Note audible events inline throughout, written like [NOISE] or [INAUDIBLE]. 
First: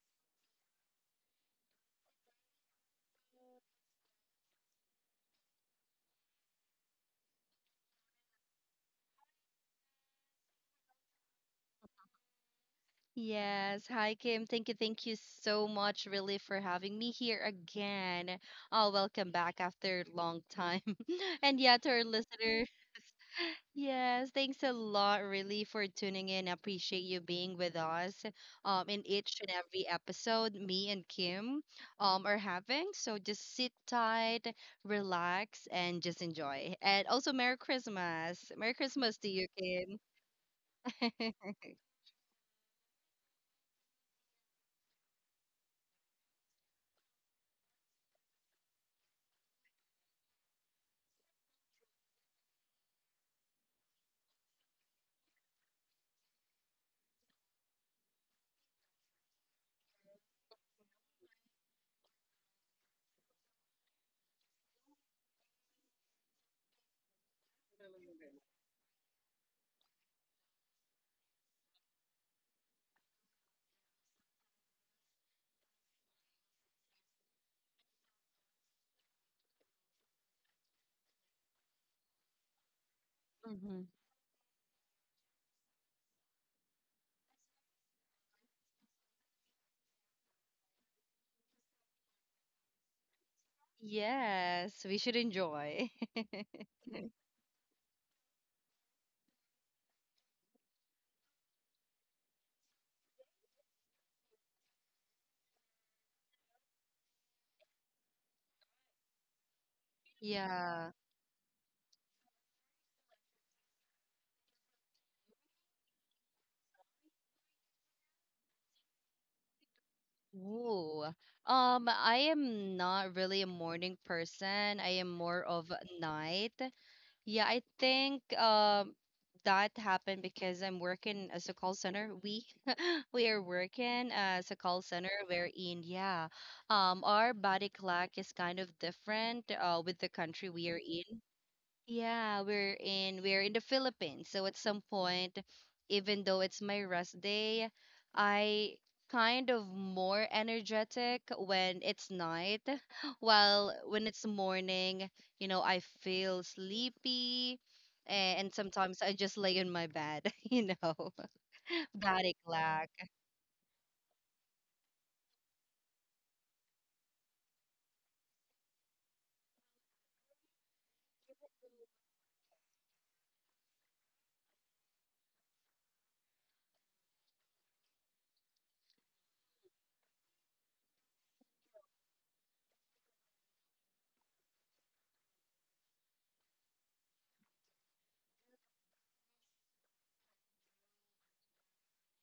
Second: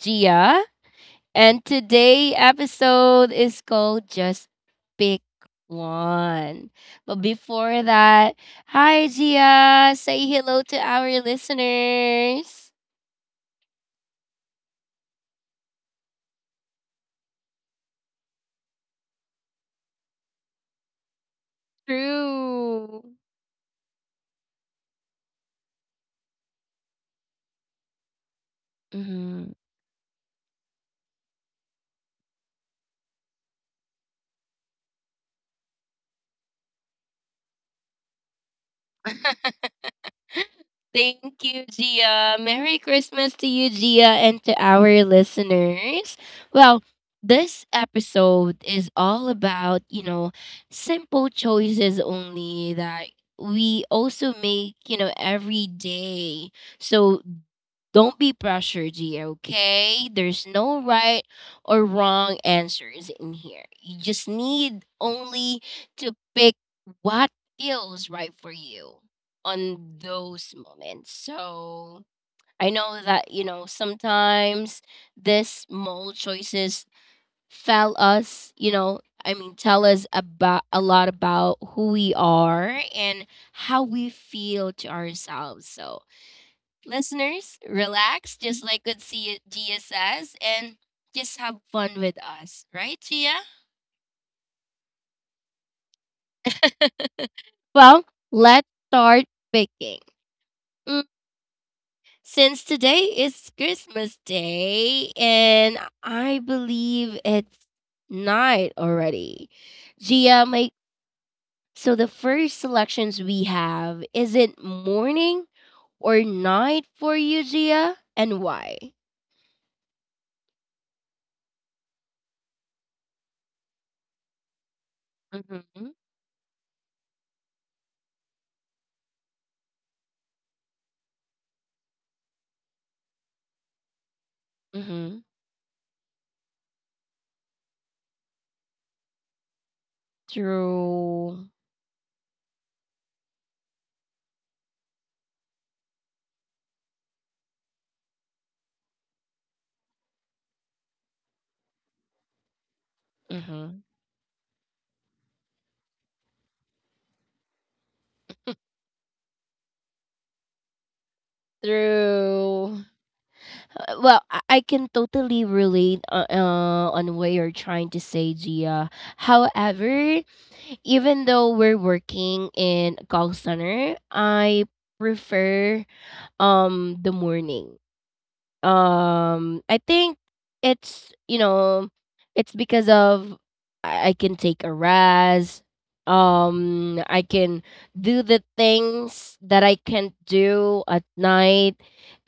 Gia. And today episode is called Just Pick One. But before that, hi, Gia. Say hello to our listeners. Yes. Hi, Kim. Thank you. Thank you so much, really, for having me here again. Oh, welcome back after a long time. [LAUGHS] And yeah, to our listener, True. yes, thanks a lot, really, for tuning in. Appreciate you being with us in each and every episode me and Kim are having. So just sit tight, relax, and just enjoy. And also, Merry Christmas. Merry Christmas to you, Kim. Thank [LAUGHS] you, Gia. Merry Christmas to you, Gia, and to our listeners. Well, this episode is all about, you know, simple choices only that we also make, you know, every day. So don't be pressured here, okay? There's no right or wrong answers in here. You just need only to pick what feels right for you on those moments. So I know that, you know, sometimes this small choices tell us, I mean, tell us about a lot about who we are and how Hmm. we feel to ourselves. So listeners, relax just like what Gia says and just have fun with us, right, Gia? Yes, we should enjoy. Well, let's start picking. Mm, Since today is Christmas Day and I believe it's night already. Gia, my Yeah. So the first selections we have is it morning or night for you, Gia, and why? Ooh. I am not really a morning person. I am more of Mm-hmm. a night. Yeah, I think that happened because I'm working as a call center. We [LAUGHS] we are working as a call center Mm-hmm. wherein, yeah, our body clock is kind of different with the country we are in. True. Yeah, we're in the Philippines. So at some point, even though it's my rest day, I kind of more energetic when it's night. [LAUGHS] While when it's morning, you know, I feel sleepy a- and sometimes I just lay in my bed, [LAUGHS] you know. [LAUGHS] Body Through clock. Well, I can totally relate on what you're trying to say, Gia. However, even though we're working in call center, I prefer the morning. I think it's you know, it's because of I can take a raz. I can do the things that I can't do at night,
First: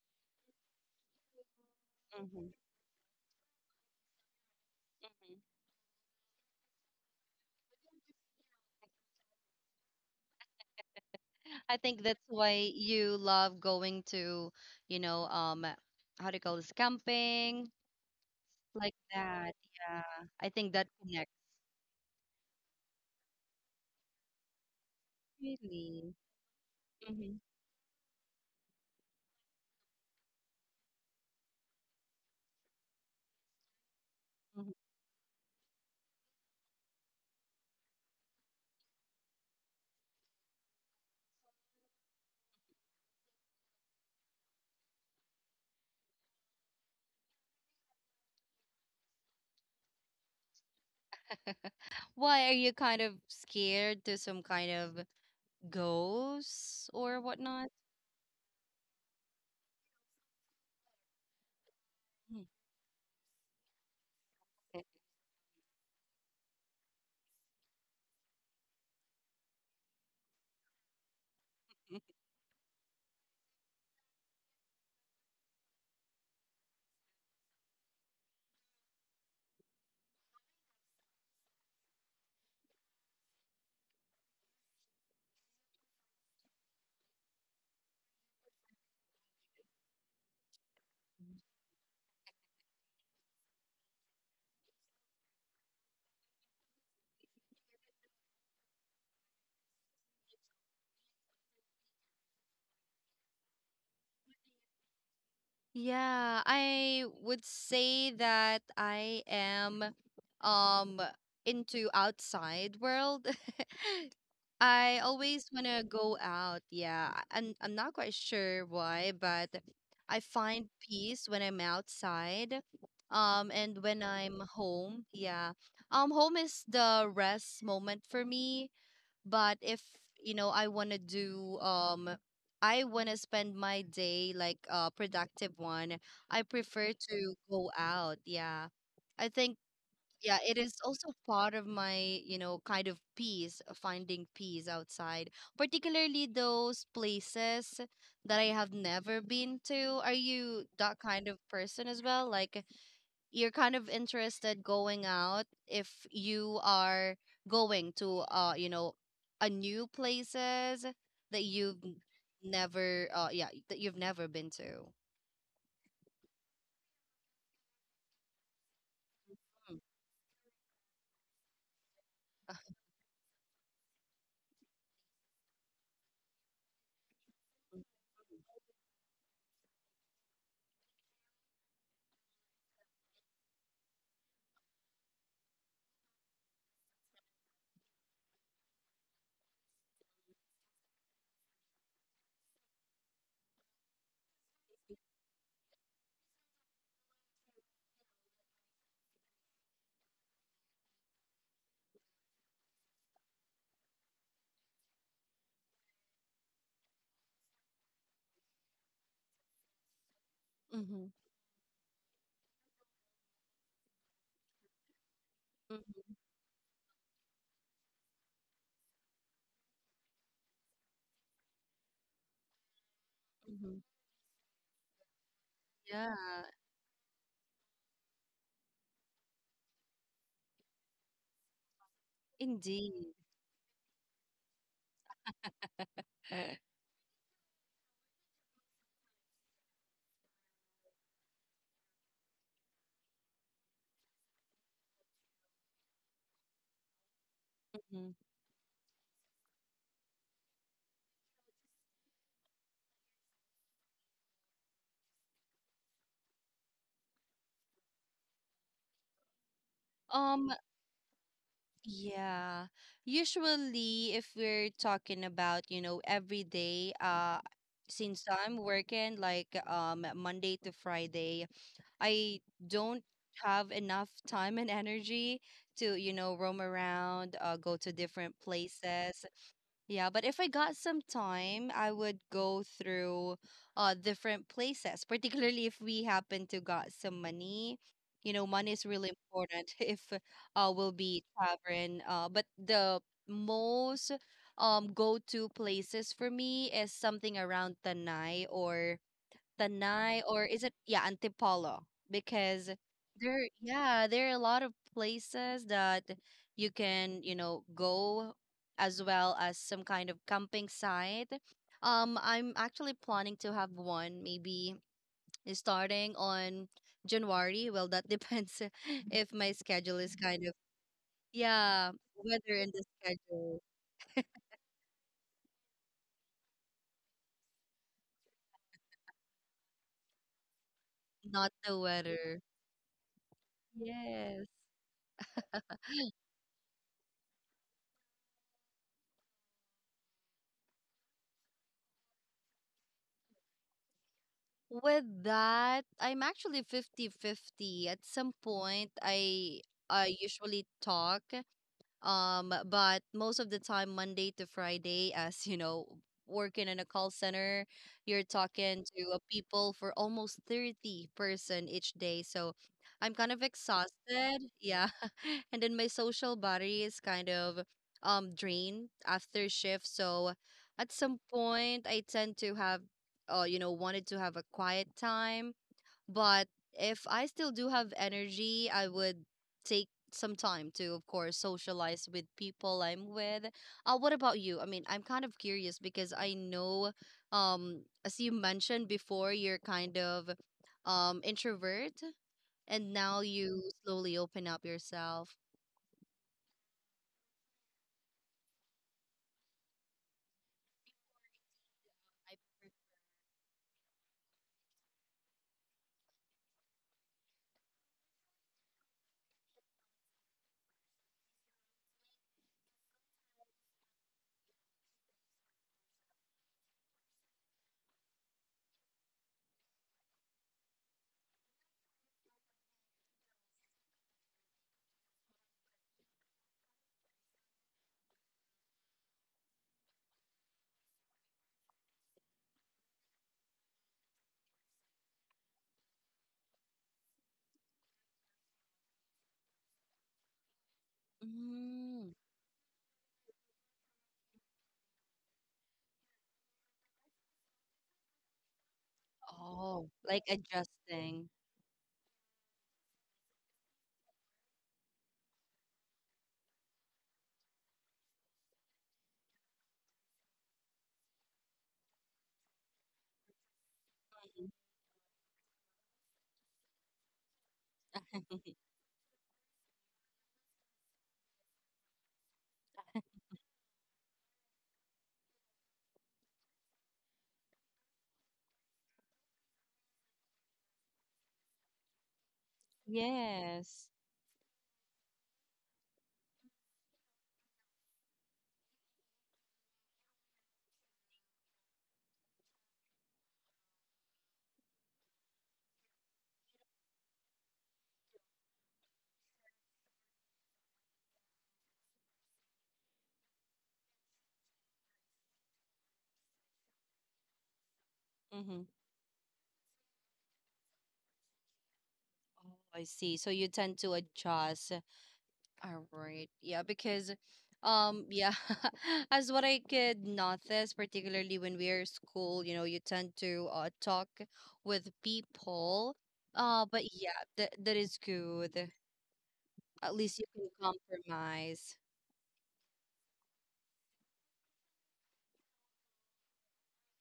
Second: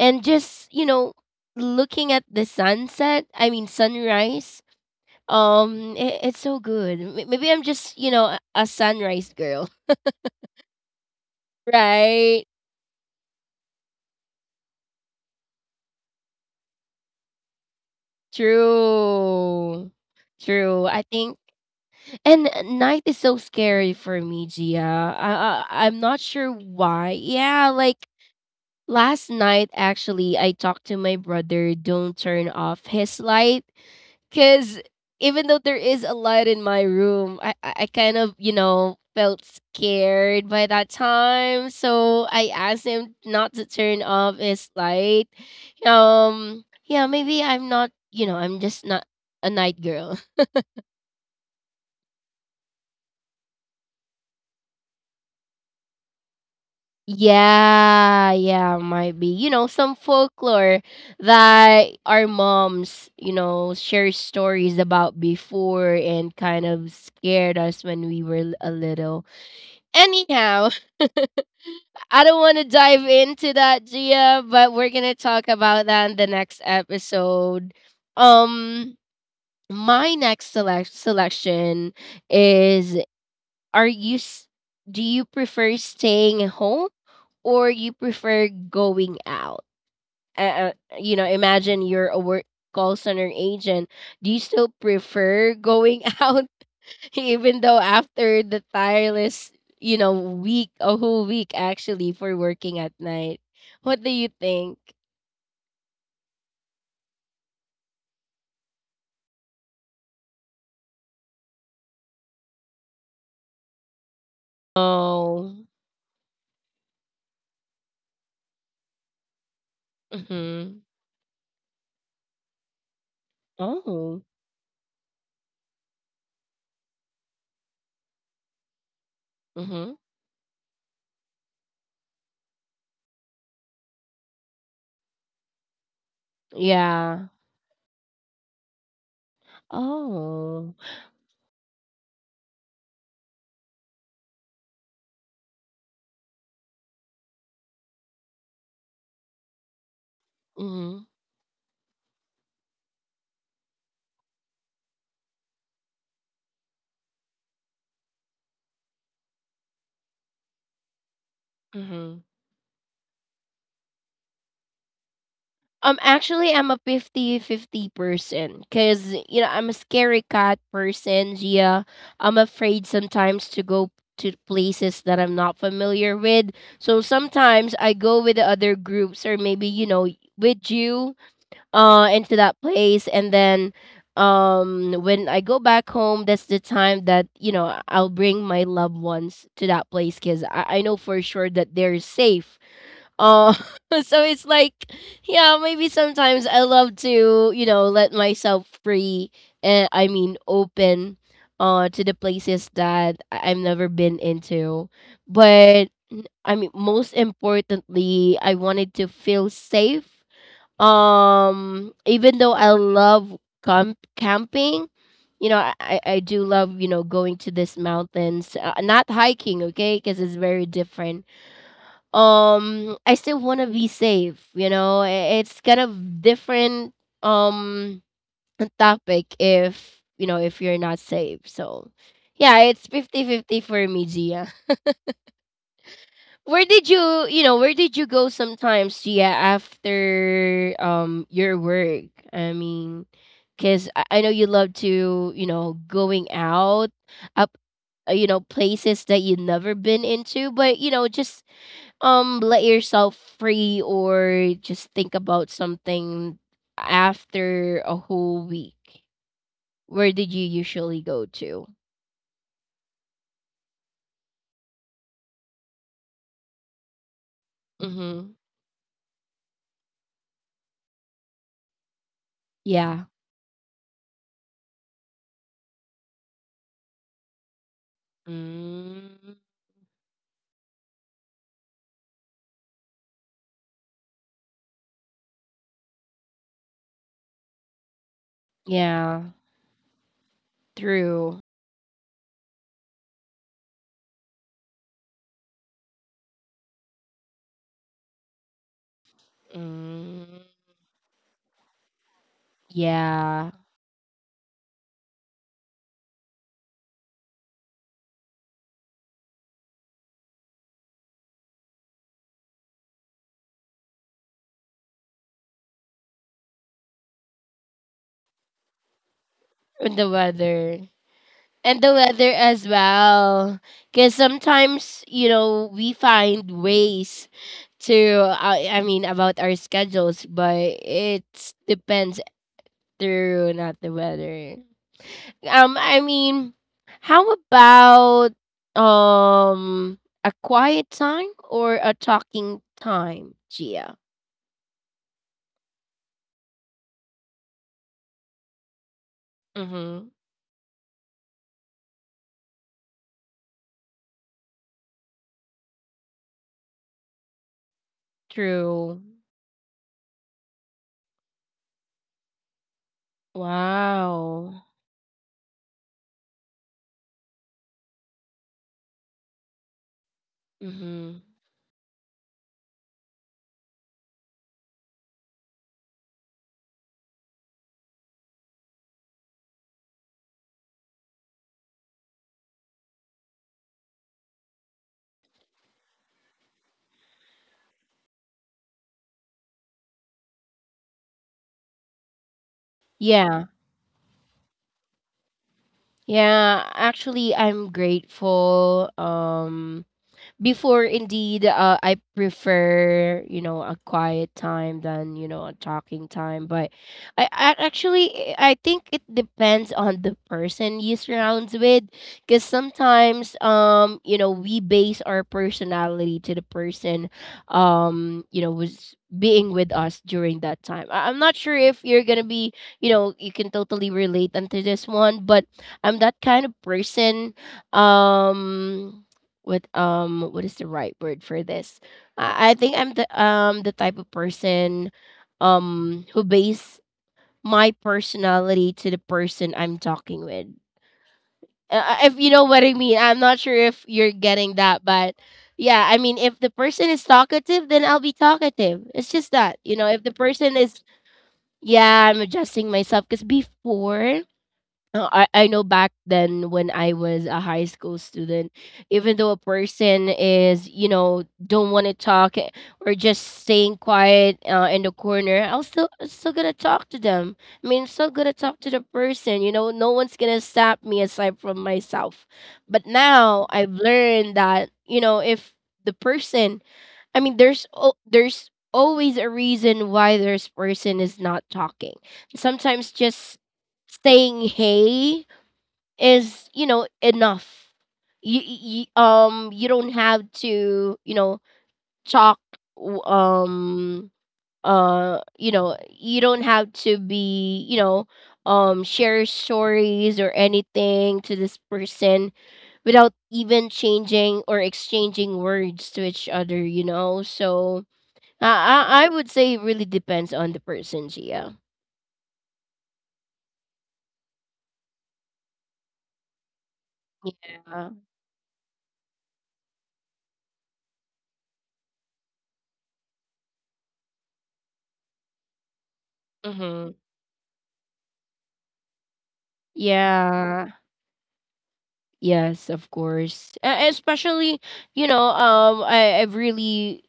and just you know, looking at the Mhm. sunset. I mean sunrise. It, it's so good. Maybe I'm just you know a sunrise girl, [LAUGHS] I think that's right? why you love going to, you know, how do you call this, camping, like that, True, yeah. I think true. that I connects. think and night is so scary for me, Gia. I, I'm Really? not sure why. Hmm, Yeah, like last night actually, I talked to my brother. Don't turn off his light, hmm. cause even though there is a light in my room, I kind of you know felt scared by that time. So I asked him not to turn off his light. Yeah, maybe I'm not. You know, I'm just not a night girl. Why are you kind of scared to some kind of ghosts or whatnot? Yeah, yeah, might be. You know, some folklore that our Mhm. moms, you know, share stories about before and kind of scared us when we were a little. Anyhow, [LAUGHS] I don't want to dive into that, Gia, but we're going to talk about that in the next episode. Um, my next selection is are you s- do you prefer staying at home or you prefer going out, uh, uh, you know imagine you're a work call center agent, do you still prefer going [LAUGHS] out even though after the tireless you know week, a whole week actually for working at night, what do you think? Yeah, I would say that I am um into outside world. [LAUGHS] I always Oh, want to go out. Yeah, I'm not quite sure why, but I find mm-hmm. peace when I'm outside. And when oh I'm home, yeah. Home is the rest moment for me. But if, mm-hmm. you know, I want to do I want to spend my day like a productive one, I prefer Yeah. to go out. Yeah. I think yeah, it Oh, is also part of my, you know, kind of peace, finding peace outside, particularly those places that I have never been to. Are you mm-hmm. that kind of person as well? Like you're kind of interested going out if you are going to you know a new places that you've Mm-hmm. never that you've never been to. Actually, I'm a fifty-fifty person because, you know, I'm a scary cat person, Gia. I'm afraid sometimes to go to places that I'm not familiar with. So sometimes I go with the other groups or maybe, you know, with you into that place and then when I go back home, that's the time that, you know, I'll bring my loved ones to that place because I know for sure that they're safe, uh, [LAUGHS] so it's like, yeah, maybe sometimes I love to, you know, let myself free and I mean open to the places that I've never been into. I mean most importantly, I wanted to feel safe. Mm-hmm. Even though I love camping, you know, I do love, you know, going to these mountains. Not hiking, okay? Because it's very different. I still want to be Mm-hmm. safe, you know. It's kind of Yeah, different um topic if, you know, if you're not safe. So, yeah, it's indeed. fifty [LAUGHS] fifty for me, Gia. [LAUGHS] Where did you, you know, where did you go sometimes, Gia, after your work? I mean, cuz I know you love to, you know, going out up you Mhm. know places that you've never been into but you know just let yourself free or just think about something after a whole week, where did you Um, usually go to? yeah. Usually, if we're talking about, you know, every day, Mm-hmm. since I'm working like Monday to Friday, I Yeah. don't have enough time and energy to, you know, roam around, go to different places. Mm. Yeah, but if I got some time, I would go through different places, particularly if we happen to got some money. You know, money is really Yeah. important [LAUGHS] if we'll be True. traveling. But the most go to places for me is something around Tanay or Mm. Is it yeah, Antipolo, because Yeah, there are a lot of places that you can, you know, go, as well as some kind of camping site. I'm actually planning to have one maybe starting on January. Well, that depends [LAUGHS] if my and the schedule is kind of weather, and the yeah, weather as weather in the well, schedule, because sometimes you know we find ways to I mean about our schedules but it not the depends weather. through not the Yes. weather. I mean, how about um a quiet time or a talking time, Gia? With that, I'm actually fifty-fifty. At some point, I Mm-hmm. I usually talk. But most of the time, Monday to Friday, as you know, working in a call center, you're talking True. to people for almost 30 person each day. So I'm kind of exhausted. Wow. Yeah. [LAUGHS] And then my social battery is kind of drained after shift. So at Mm-hmm. some point I tend to have you know, wanted to have a quiet time, but if I still do have energy, I would take some time to, of course, socialize with people I'm with. What about you? I mean, I'm kind of curious because I know, as you mentioned before, you're kind of introvert, and now Yeah. you slowly open up yourself. Yeah. Actually, I'm grateful. Before, indeed, I prefer, you know, a quiet time than, you know, a talking time. But I actually, I think it depends on the person you surrounds with. Because sometimes, you know, we base our personality to the person, you know, was being with us during that time. I'm not sure if you're going to be, you know, you can totally relate unto this one, but I'm that kind of person. Um, what is the right word for this? I think I'm the type of person who base my personality to the person I'm talking with. If Mm. you know what I mean, I'm not sure if you're getting that, but yeah, I mean, if the person is talkative, then I'll be talkative. It's just that, you know, Oh, if the like person is, adjusting. yeah, I'm adjusting myself because before, I know back then when I was a high school student, even though a person is, you know, don't want to talk eh, or just staying quiet Mhm. In the corner, I'm still gonna talk to them. I mean, I'm still gonna talk to the person. You know, no one's gonna stop me aside from myself. But now I've learned that, you know, if the person I mean, there's there's always a reason why this person is not talking. Sometimes just Yes. saying hey is you know enough. You you don't have to you know talk w- um you know you don't have to be you know share stories or anything to this person without even changing or exchanging words to each other you know. So Mm-hmm. I would say it really depends on the person, Gia. Oh, I see. So you tend to adjust. All right. Yeah, because Yeah. Yeah, [LAUGHS] as what I could notice, particularly when we're at school, you know, you tend to talk with people. Uh Mm-hmm. but yeah, that is good. At least you can Yeah. compromise. Yes, of course. Especially, you know, I've really,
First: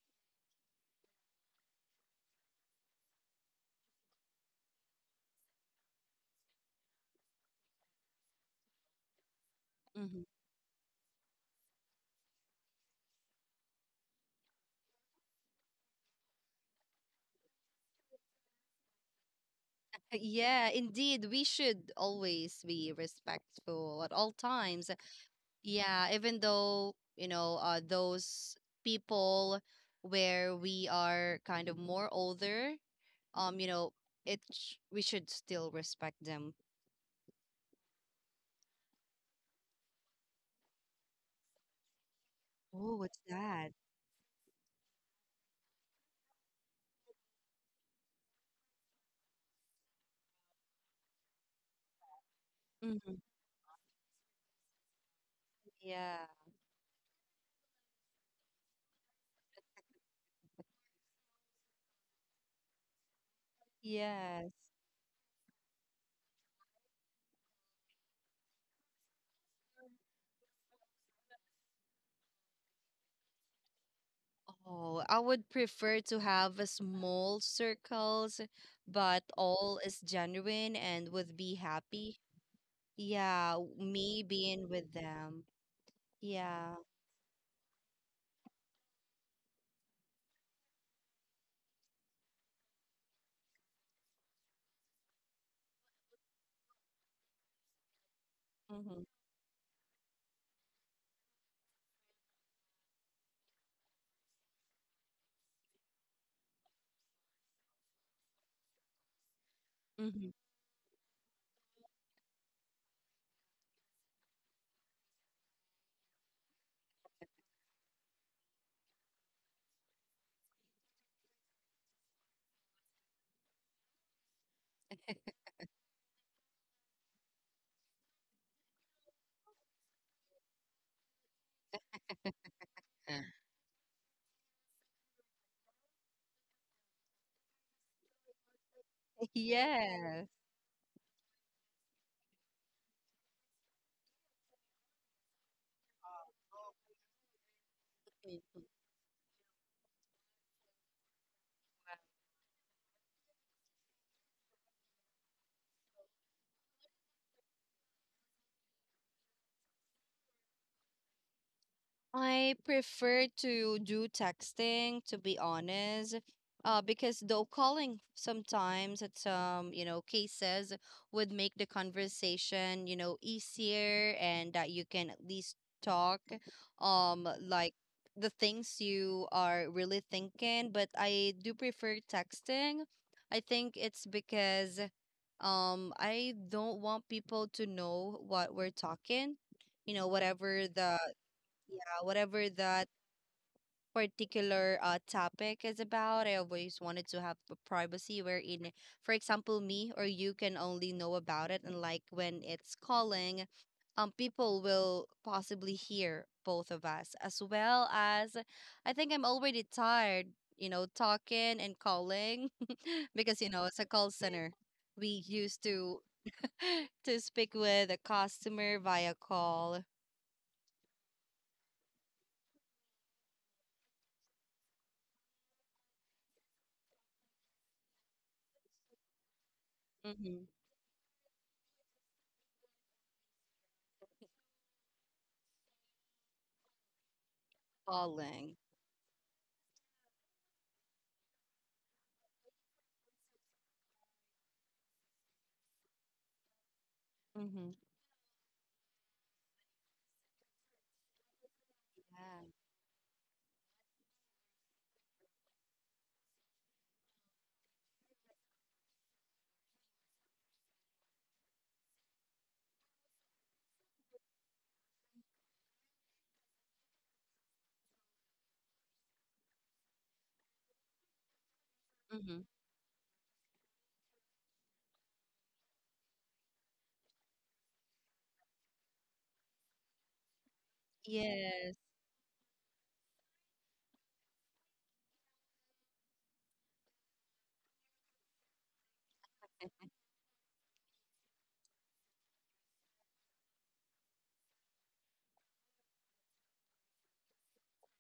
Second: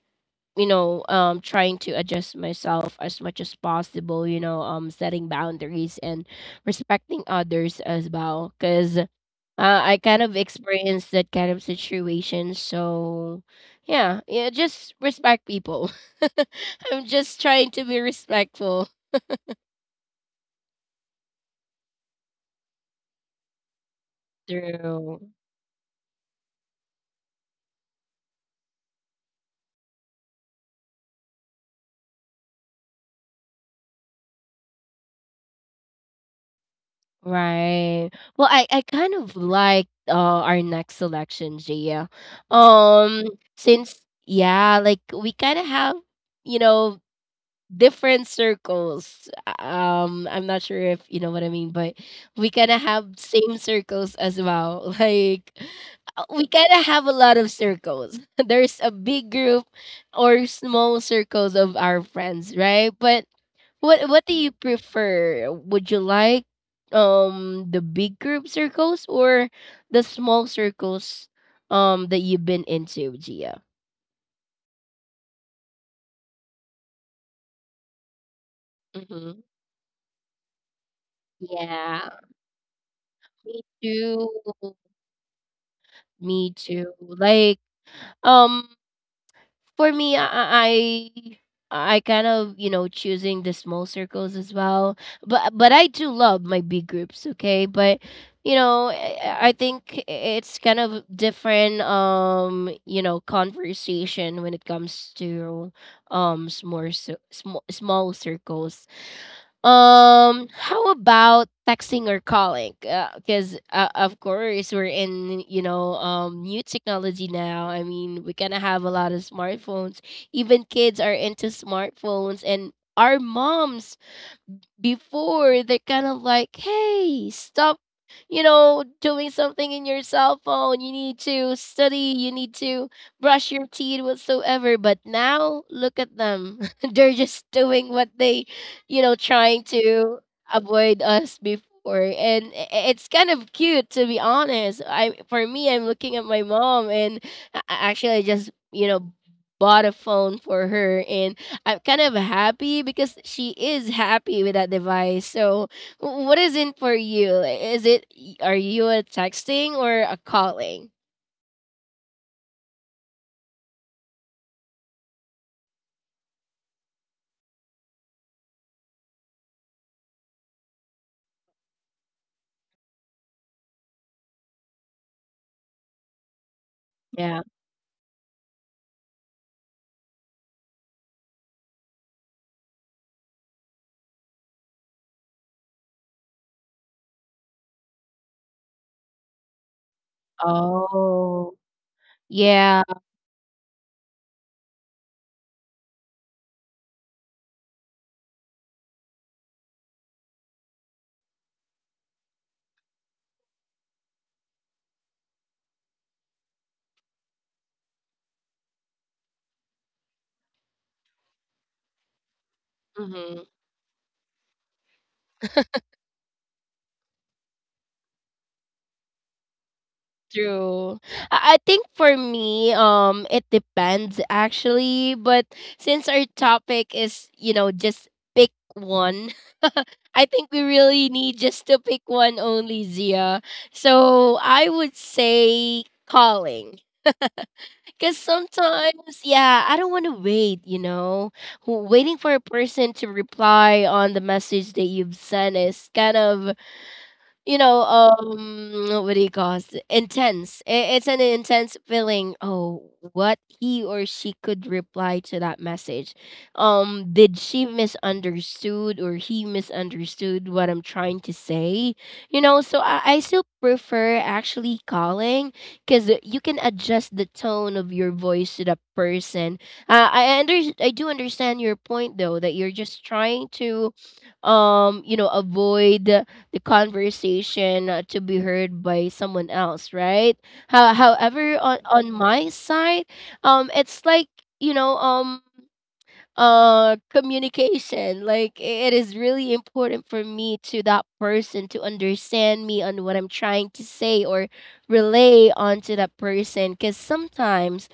you know, trying to adjust myself as much as possible. You know, setting boundaries and respecting others as well. Cause I Hmm. kind of experienced that kind of situation. So, yeah, yeah, just respect people. [LAUGHS] I'm just trying to be respectful. Yeah, indeed, we should always be respectful at all times. True. Yeah, even though, you know, those people where we are kind of more older um you know we should still respect them. Right. Well, I kind of like our next selection, Gia. Oh, what's Um, that? since yeah, like we kind of have, you know, different circles. I'm not sure if you know what I mean, but we kind of have Mhm. same circles as well. [LAUGHS] Like Yeah, we kind of have a lot of circles. [LAUGHS] There's a big group or small circles of our friends, right? But what do yes, you prefer? Would you like the big group circles or the small circles that you've been into, Gia? oh, I would prefer to have a small circles, but Hmm. all is genuine and would be Yeah, happy, yeah, me too. me being with them, Me yeah. too. Like um for me, I kind of you know choosing the small circles as well. But I do love my big groups. Okay, but you know Mm-hmm. I think it's kind of different. You know, conversation when it comes to um small small circles. Mm-hmm. How about texting or calling? Because of course we're in you know new technology now. I mean we kind of have a lot of smartphones. Even kids are into smartphones, and our moms before they're kind of like, hey, stop, you know, doing something in your cell phone. You need to study, you need to brush your teeth, whatsoever. But now, look at them. [LAUGHS] they're just doing what they, you know, trying to [LAUGHS] avoid us before. And it's kind of cute, to be honest. I For me, I'm looking at my mom, and actually, I Yes, just, you know, bought a phone for her and I'm kind of happy because she is happy with that device. So, what is it for you? Is it are you a texting or a calling? I prefer to do texting, to be honest, because though calling sometimes at some, you know, cases would make the conversation, you know, easier, and that you can at least talk, Yeah. like the things you are really thinking. But I do prefer texting. I think it's because, I don't want people to know what we're talking, you know, whatever Oh. Whatever that Yeah. particular topic is about. I always wanted to have a privacy wherein, for example, me or you can only know about it. And like when it's calling, people will possibly hear both of us, as well as I think I'm already tired, you know, talking and calling [LAUGHS] because, Hmm. you know, it's a call center. We used to [LAUGHS] to speak with a customer via call. True. I think for me, it depends actually. But since our topic is, you know, just pick one, [LAUGHS] I Mhm. think we really need just to pick one only, Zia. So I would say calling. Because Calling. sometimes, yeah, I don't want to wait, you know. Waiting for a person to reply on the message that you've sent is kind of you Mm-hmm. know, what do you call it? Intense. It's an intense feeling. Yeah. Oh, what he or she could reply to that message. Did she misunderstood or he misunderstood what I'm trying to say? You know, so I still prefer actually calling because you can adjust the tone of your voice to the person. I do understand your point Mhm. though that you're just trying to, avoid the conversation to be heard by someone else, right? However, Yes. on my side, it's like you know, um, communication, like it is really important for me to that person to understand me on what I'm trying to say or relay onto that person, because sometimes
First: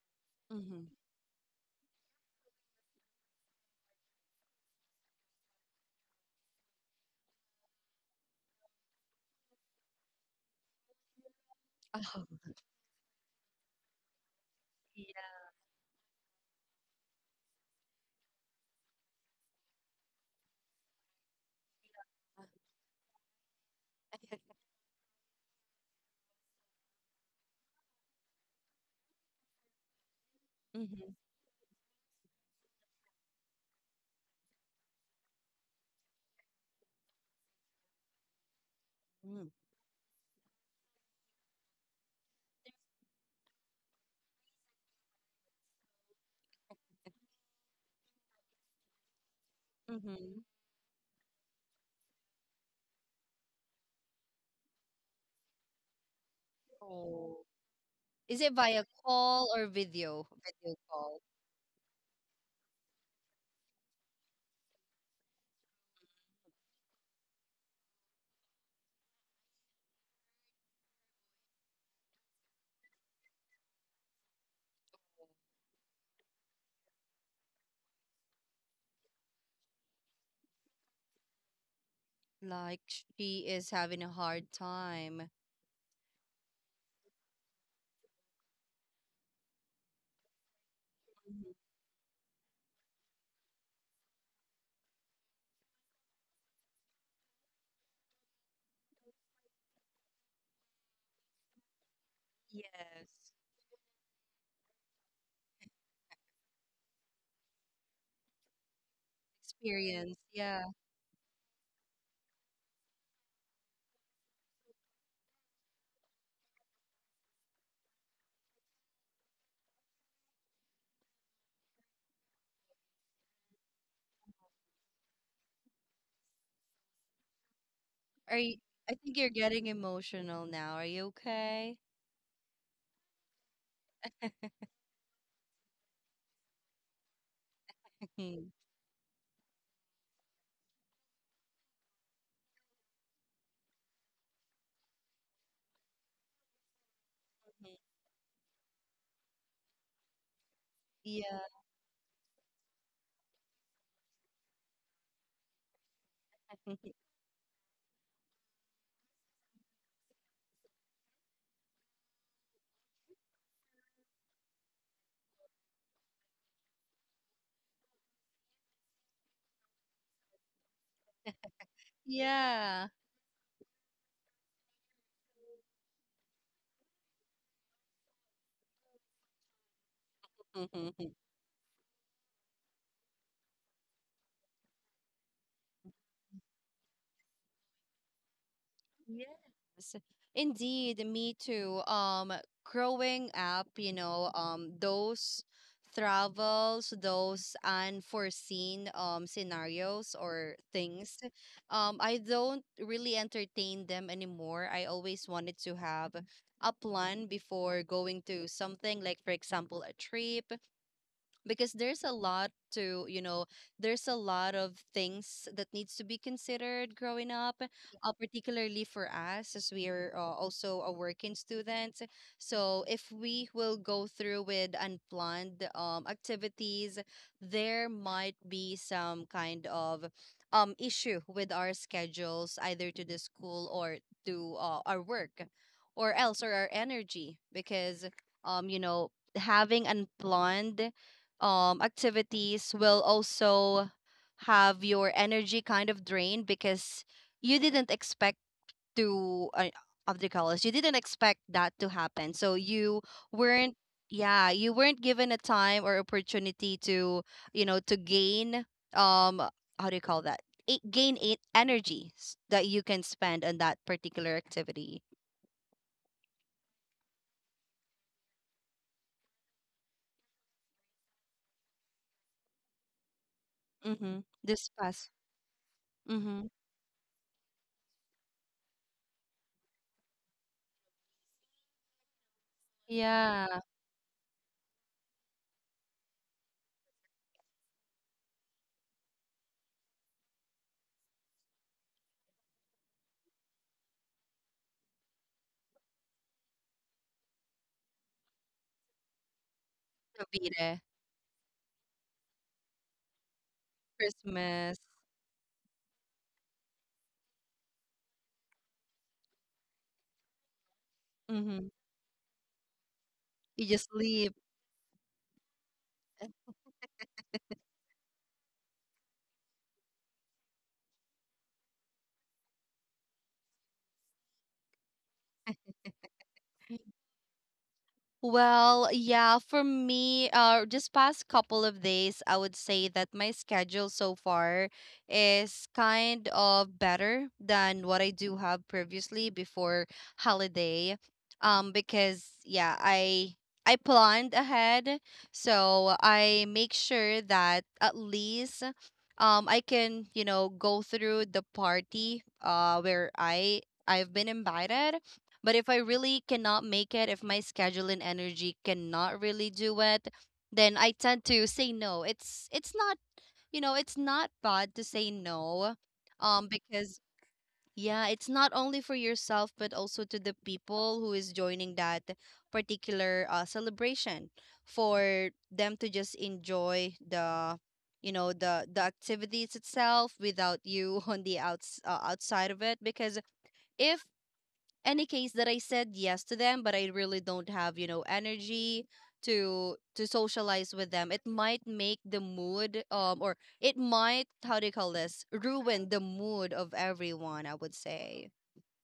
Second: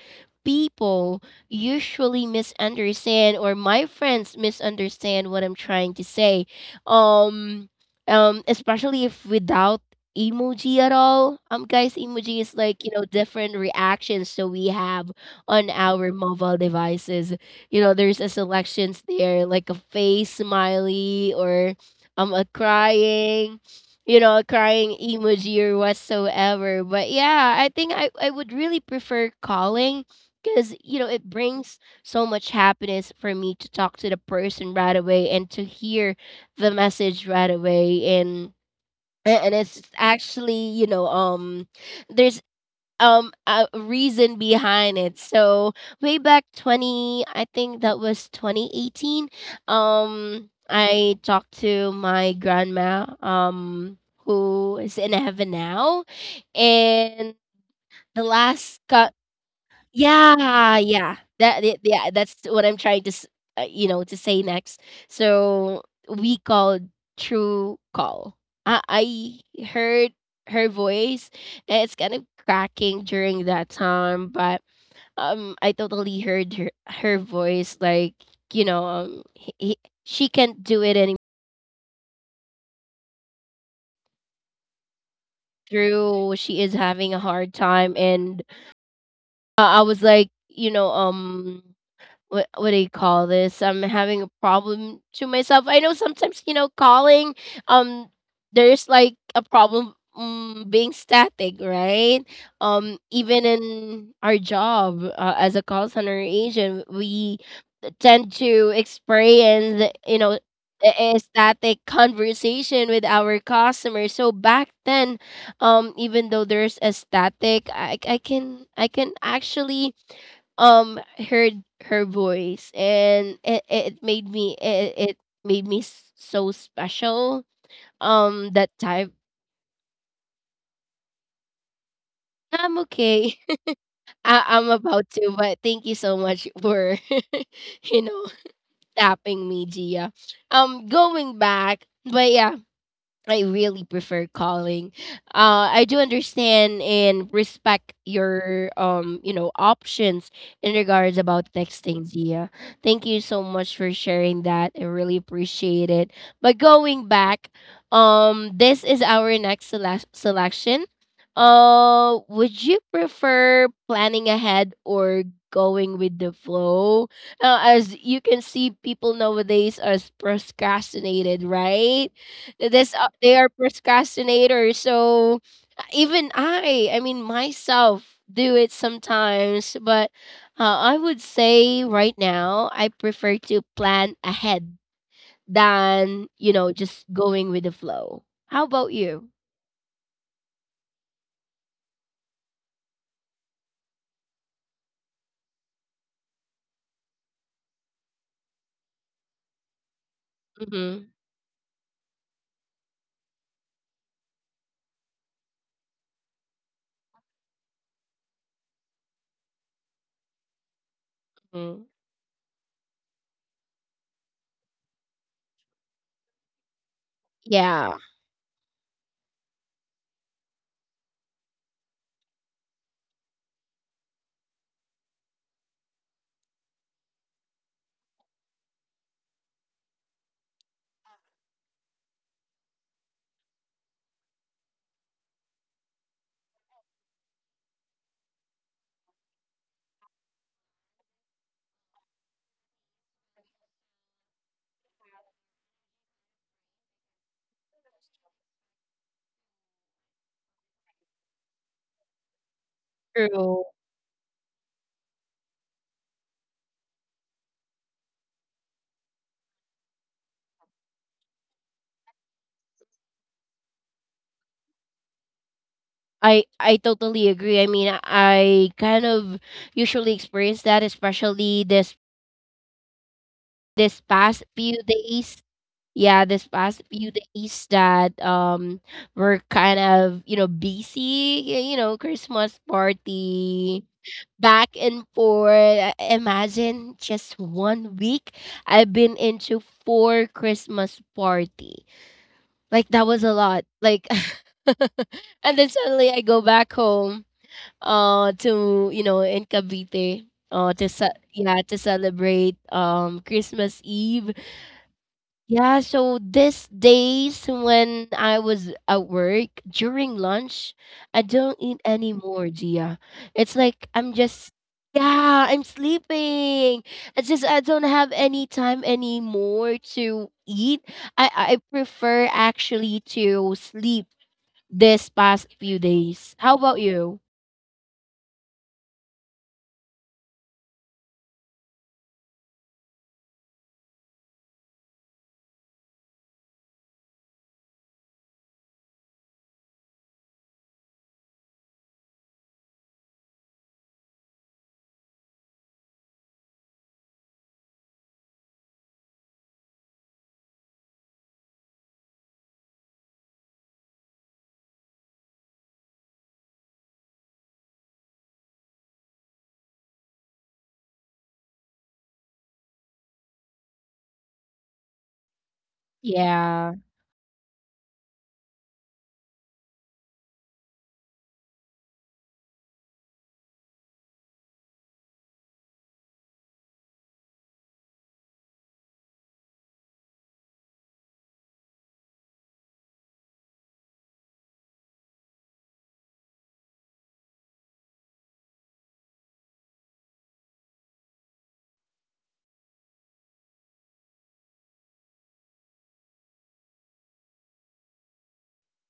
Mhm. people usually misunderstand, or my friends misunderstand what I'm trying to say, um especially if without emoji at all. Um, guys, emoji [LAUGHS] is like, you know, different reactions that we have Yeah. on our mobile devices. You know, there's a selections there, like a face smiley or a crying, you know, a crying emoji or whatsoever. But yeah, I would really prefer calling because, you know, Mhm. it brings so much happiness for me to talk to the person right away and to hear the message right away. and a- Mhm. and it's actually, there's a reason behind it. So way back 20, I think that was 2018, Mhm. I talked to my grandma, who is in heaven now, and Oh. the Is it via call or video? Video yeah, yeah. call. Yeah, that's what I'm trying to you know, to say next. So we called True Call. I heard her voice. And it's kind of cracking during that time, but I totally heard her voice. Like, you know, she can't do it anymore. Like she is having a hard time. Through she is having a hard time, and I was like, you know, Mhm. um, what do you call this? I'm having a problem to myself. I know sometimes, you know, calling um there's like a problem, being static, right? Um, Yes. even in our job as a call center agent, we tend to experience, Experience. you know, Yeah. a static conversation with our customers. So back then, even though there's a static, I can actually um heard her voice, and it made me so special Are you, that I time. think you're getting emotional now. Are you okay? I'm okay. [LAUGHS] I'm about to, but thank you so much for [LAUGHS] you [LAUGHS] know, Mhm. tapping me, Gia, going back. But yeah, I really prefer calling. I do understand and respect your, options in regards Yeah. about texting, Zia. Thank you so much for sharing that. I really appreciate it. But going [LAUGHS] back, this is our next selection. Would you prefer planning ahead or going with the flow? As you can see, people nowadays are procrastinated, right? Yeah. this They are procrastinators, so even I mean myself do it sometimes. But I would [LAUGHS] say right now I prefer to plan ahead than, you know, just going with the flow. How about Yeah. you? Yes, indeed, me too. Growing up, you know, those travels, those unforeseen scenarios or hmm things, I don't really entertain them anymore. I always wanted to have a plan before going to something, like, for example, a trip, because hmm there's a lot to, you know, there's a lot of things that needs to be considered growing up, yeah, particularly for us, as we are also a working student. So if we will go through with unplanned activities, there might be some kind of issue with our schedules, either to the school or to our work, or else or our energy, because you know, having unplanned activities will also have your energy kind of drained because you didn't expect to of the colors, you didn't expect that to happen, so true. weren't yeah you weren't given a time or opportunity to, you know, to gain um how do you call that, gain it energy that you can spend on that particular activity. I totally agree. I mean, I kind of usually experience that, especially this Mm-hmm. past This few past. days. Yeah, this Mm-hmm. past few days that we're kind of, you know, busy. You know, Christmas Yeah. party, back and forth. Imagine, just 1 week, I've been into four Christmas party. Like, that was a lot, like [LAUGHS] and then suddenly I go back home, to, you know, in Cavite, Cavite. Yeah, to celebrate Christmas Eve. Christmas. Yeah, so these days when I was at work during lunch, I don't Mhm. eat anymore, Gia. It's You like just I'm leave. just, yeah, I'm sleeping. It's just I don't have any time anymore to eat. I prefer actually to sleep this past few days. How about you? Well, yeah, for me, just past couple of days, I would say that my schedule so far is kind of better than what I do have previously before holiday. Because yeah, I planned ahead, so I make sure that at least I can, you know, go through the party where I've been invited, but if I really cannot make it, if my schedule and energy cannot really do it, then I tend to say no. It's not, you know, it's not bad to say no. Um Yeah. because yeah, it's not only for yourself but also to the people who is joining that particular celebration, for them to just enjoy the activities itself without you [LAUGHS] on the outside of it, because if any case that I said yes to them, but I really don't have, you know, energy to socialize with them, it might make the mood or it might, how do you call this, ruin the mood of everyone, I would say.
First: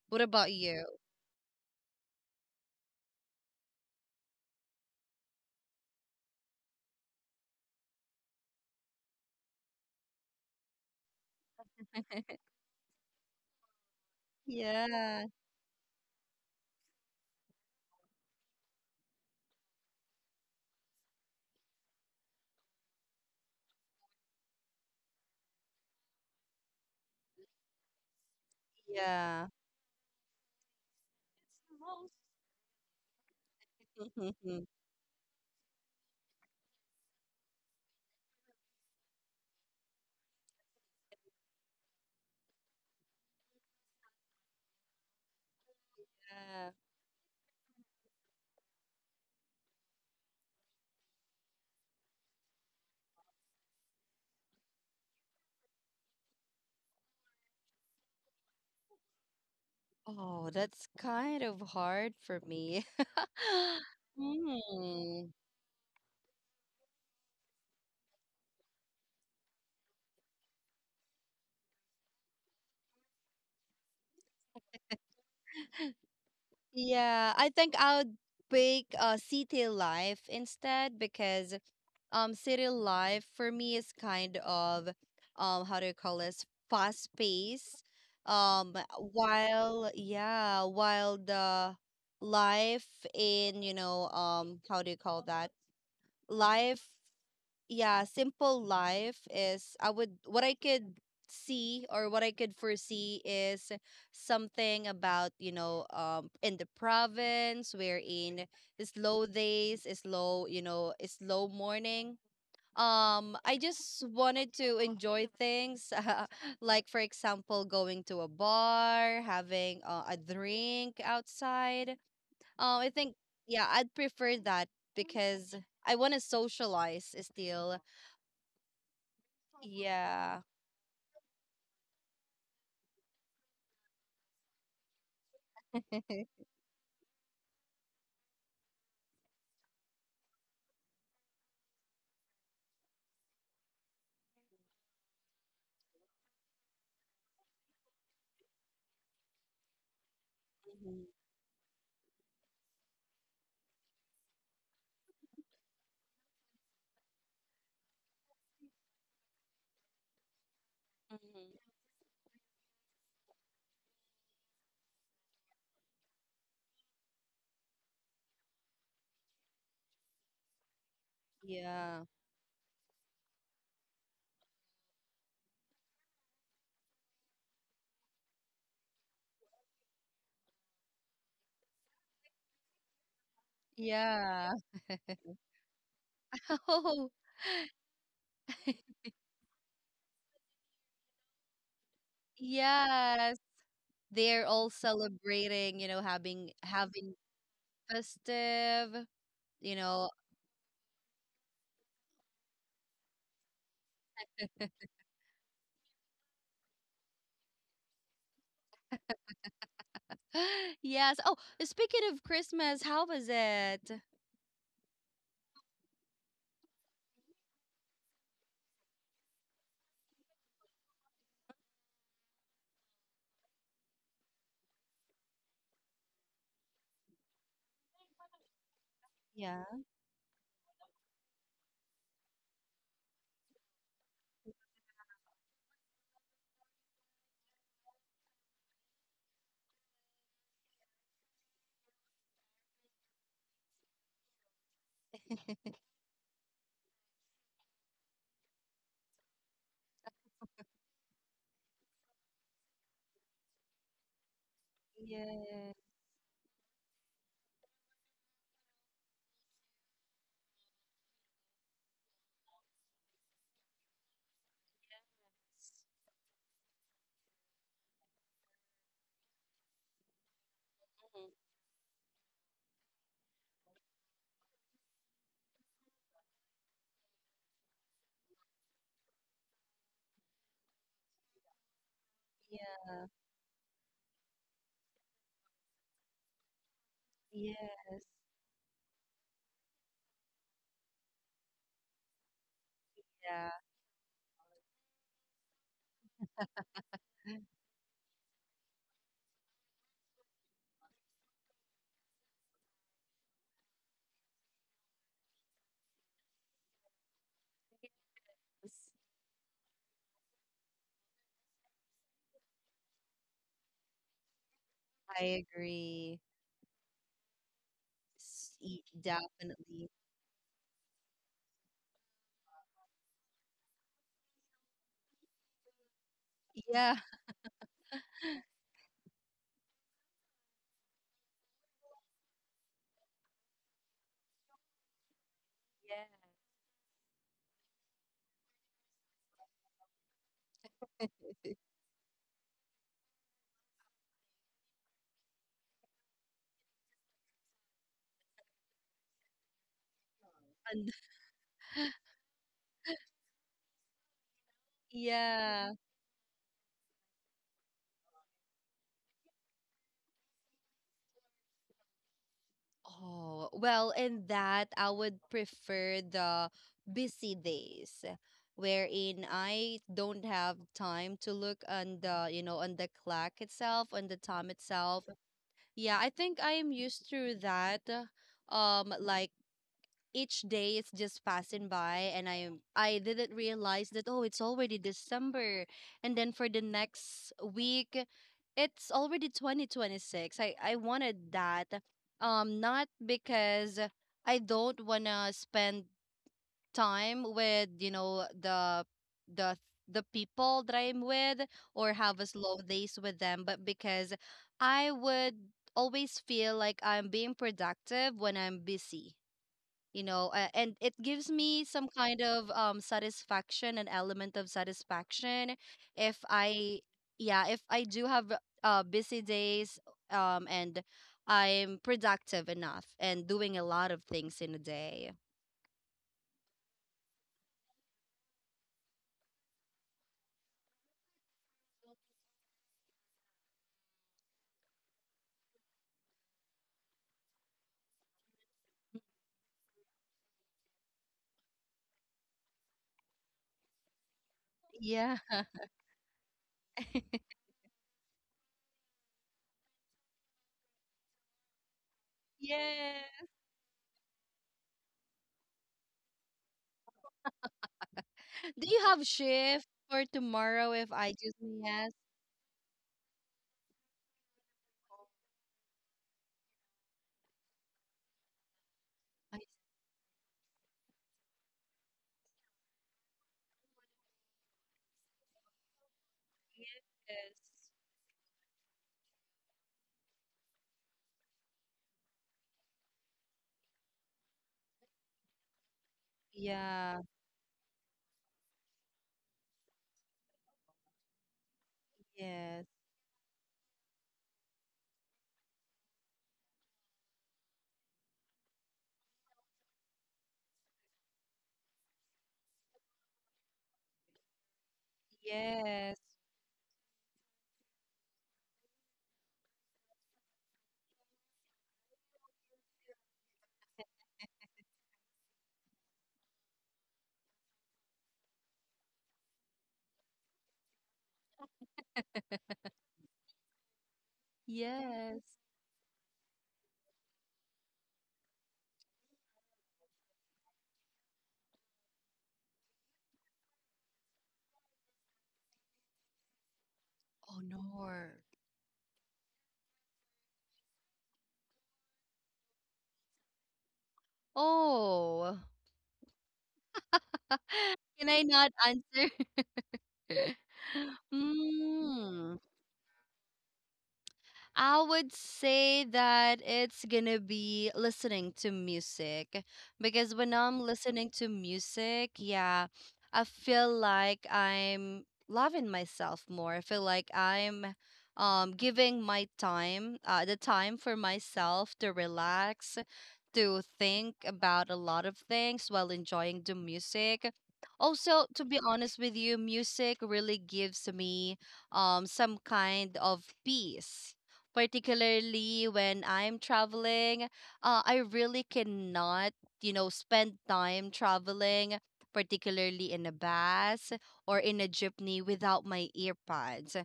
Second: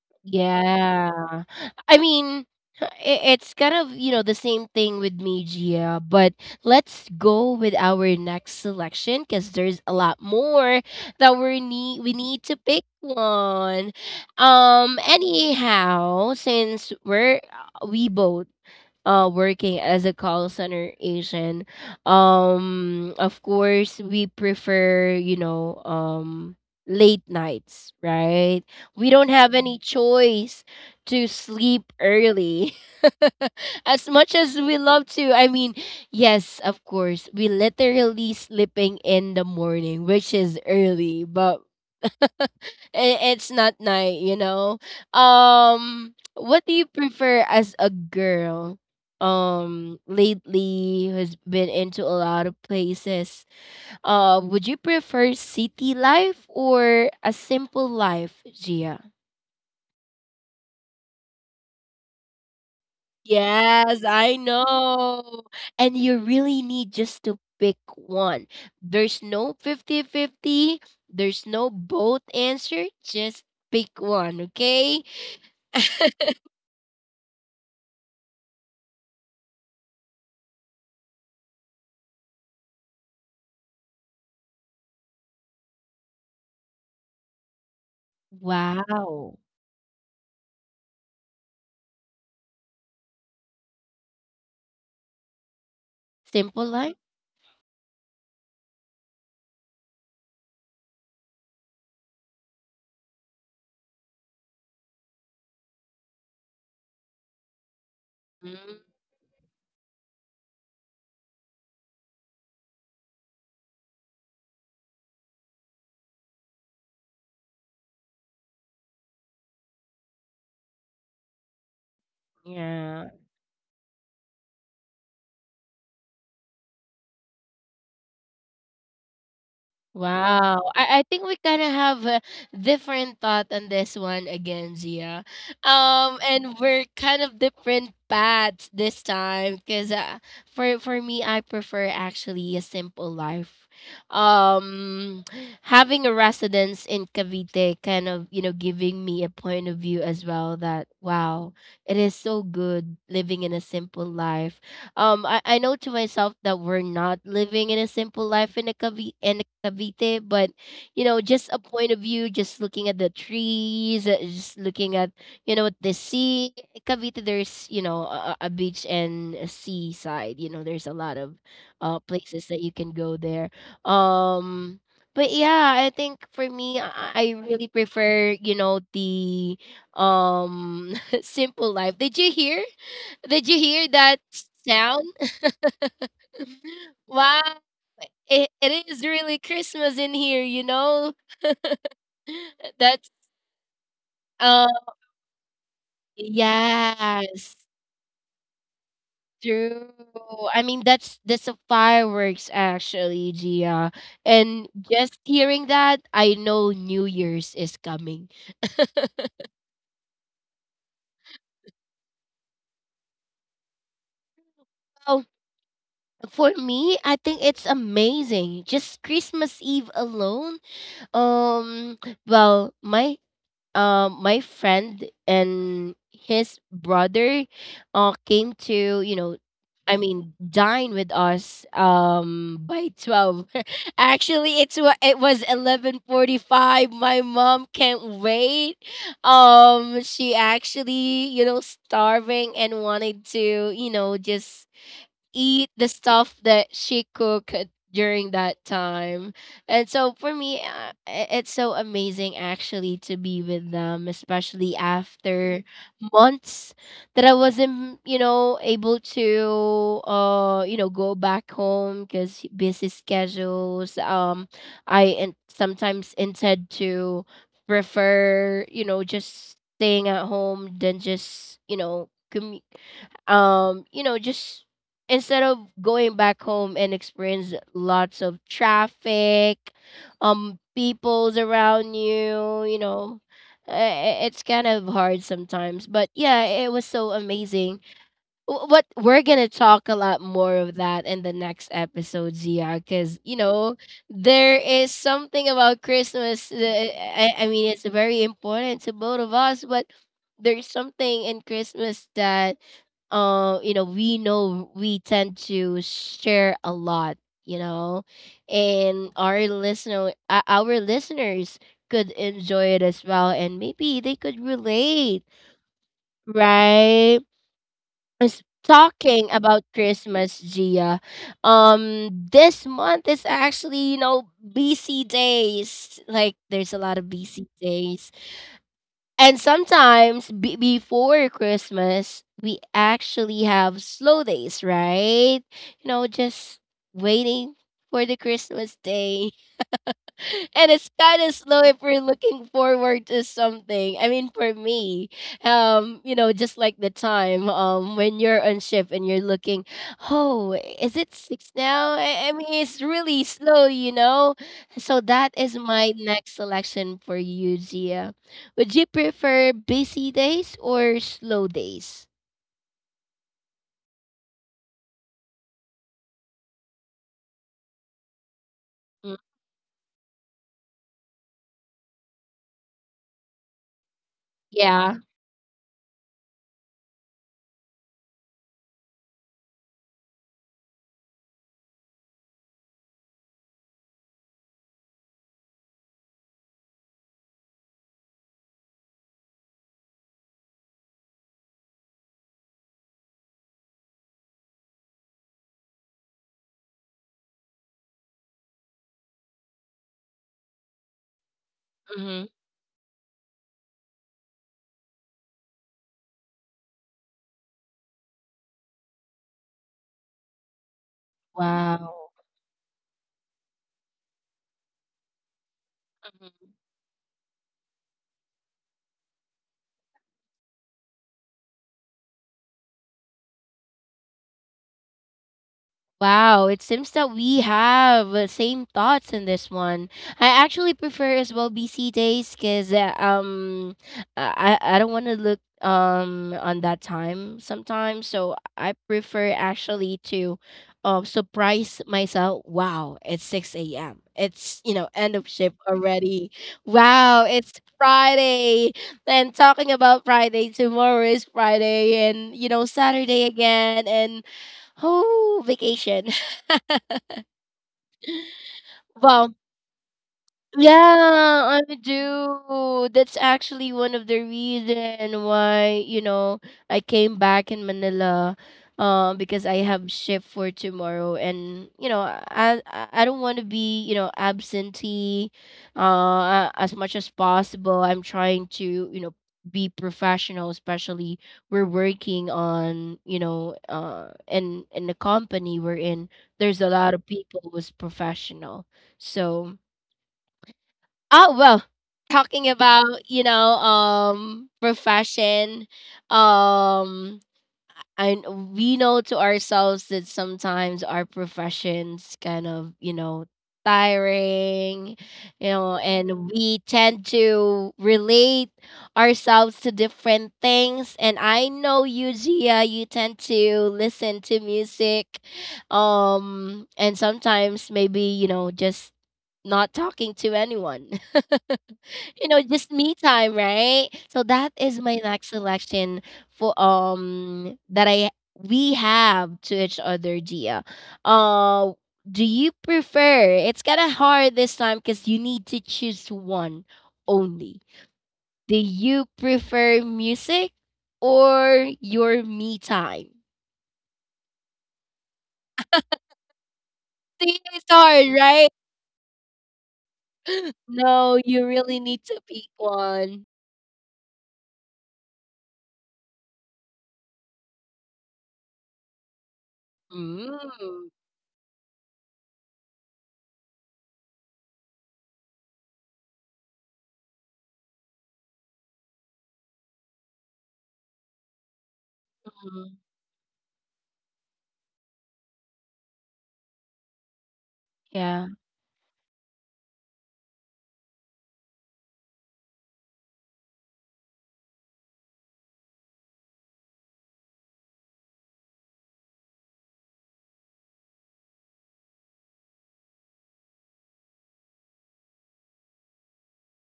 What about you? Yeah. I mean, I it's kind of, you know, the same thing with me, Gia, but let's go with our next selection because there's a lot more that we need we [LAUGHS] need to pick one. Um, Yeah. anyhow, since we both working as a call center agent, of course we prefer, you know, late nights, right? We don't Yeah. have any choice to sleep early [LAUGHS] as [LAUGHS] much as Yeah. we love to. I mean, yes, of course, we literally sleeping in the morning, which is early, but [LAUGHS] it's not night, you know. What do you prefer as a girl? Lately has been into a lot of places. Would you prefer city life or a simple life, Gia? Oh, that's kind of hard for me. [LAUGHS] Yes, I Hmm. know. And you really need just to pick one. There's no 50 50. There's no both answer. Just pick one, okay? Yeah, I think I would pick City Life instead, because city life for me is kind of how do you call this, fast pace, um Wow. while the life in, you know, how do you call that Simple life, life? yeah, simple life is, I would what I could see, or what I could foresee, is something about, you know, in the province, wherein Mm, slow days, slow, you know, slow morning, I just wanted to enjoy things, [LAUGHS] like for example, going to a bar, having a drink outside. I yeah. think yeah, I'd prefer that because I want to socialize still. Yeah. Wow. I think we kind of have a different thought on this one again, Gia. And we're kind of different paths this time because for me, I prefer actually a simple life. Um, having a residence in Cavite kind of, you know, giving me a point of view as well that, Mhm. wow, it is so good living in a simple life. I know to myself that we're not living in a simple life in a Cavi- in Cavite, but, you know, Mhm. just a point of view, just looking at the trees, just looking at, you know, the sea. Cavite, there's, you know, a beach and a seaside. You know, there's a lot of Yeah. Places that you can go there. Um, but yeah, I think for me, I really prefer, you know, the um [LAUGHS] simple life. Did you hear? Did you hear that Yeah. sound? [LAUGHS] [LAUGHS] Oh, Wow. It is really Christmas in here, you know? [LAUGHS] That's yes. They're all uh celebrating, you know, having yes, festive, you true. know. I mean, that's a fireworks actually, Gia. And just hearing that, I know New Year's is coming. [GASPS] [LAUGHS] Yes. Oh, speaking of Christmas, how was it? Oh, for me, I think it's amazing. Just Christmas Eve alone. Um, well, my my friend and his brother came to, you know, Yeah. Dine with us by 12. [LAUGHS] Actually, it was 11:45. My mom can't wait. She actually, you know, starving, and wanted to, you know, just eat the stuff that she cooked during that time. And so for me, it's so amazing actually to be with them, especially after Yes. months that I wasn't, you know, able to, you know, go back home because busy schedules. I sometimes intend to prefer, you know, just staying at home than Mhm. just, you know, commu- you know just instead of going back home and experience lots of traffic, people's around you, you Yeah. know, eh, it's kind of hard sometimes. But yeah, it was so amazing. Yes. What we're gonna talk a lot more of that in the next episode, Zia, because, you Yeah. know, there is something about Christmas. Uh, I mean, it's very important to both of us, but there's something in Christmas that you know, we tend to share a lot, you know, S- and our listener, our listeners could enjoy it as well and maybe they could relate, I agree. right? Talking about Definitely. Christmas, Gia, um, this month is actually, you know, busy days, like there's a Yeah. lot of busy days. And sometimes before Christmas, we actually have slow days, right? You Yeah. know, just waiting for the Christmas day. [LAUGHS] And it's kind of slow if we're looking forward to something. I mean, for me, you know, just like the time when you're on shift and you're looking, oh, And is it six now? I mean, it's really slow, you know. So that is yeah. my next selection for you, Gia. Would you prefer busy days or slow days? Oh, well, in that, I would prefer the busy days Mm, wherein I don't have time to look on on the clock itself, on the time yeah. itself. Yeah, I think I am used to that. Like each day is just passing by, and I didn't realize that, oh, it's already December, and then for the next week, it's already 2026. I wanted that. Not because I don't wanna spend time with the the people that I'm with or have hmm a slow days with them, but because I would always feel like I'm being productive when I'm busy, and it gives me some Wow. kind of satisfaction, an element of satisfaction if I yeah, if I do have busy days, and I'm productive enough and doing a lot of things in a day, Wow, it seems that we have the same thoughts in this one. I actually prefer as well BC days because I don't want to look on that time sometimes, so I prefer actually to surprise myself. Wow, it's six a.m. It's, you know, yeah. end of [LAUGHS] shift already. Wow, it's Friday. And talking about Friday, tomorrow is Friday, and you know, Yay! Saturday again, and. Oh, vacation. [LAUGHS] Do you have Well, shift for tomorrow if I just yeah, I yes? do. That's actually one of the reason why, you know, I came back in Manila, I because I have shift for tomorrow, and you know, I don't want to be, you know, absentee, as much as yes. possible. I'm trying to, you know, be professional, especially we're working on, you know, in the company we're in. There's a Yeah, lot of people who's professional, so. Oh well, talking yes, about, you know, profession, um, and we know to ourselves that sometimes our professions kind of, you know, tiring, you know, yes, and we tend to relate ourselves to different things. And I know you, Gia, you tend to listen to music, and sometimes maybe, you know, just not talking to anyone. [LAUGHS] You know, just me time, right? So that is my yes. next selection for that I we have to each other, Gia. Uh do you prefer? It's kind of hard this time because you need to choose one Oh no. only. Do you prefer music or your me time? Oh, See, it's [LAUGHS] can I hard, not right? answer? [LAUGHS] [GASPS] No, you really need to Mm. pick one. I would say that it's gonna be listening to music because when I'm Mm. listening to music, yeah, I feel like I'm loving myself more. I feel like I'm giving my time, the time for myself to relax, Mhm. to think about a lot of things while enjoying the music. Also, Yeah. to be honest with you, music really gives me some kind of peace. Particularly when I'm traveling, I really cannot, you know, spend time traveling, particularly in a bus or in a jeepney without my earpods.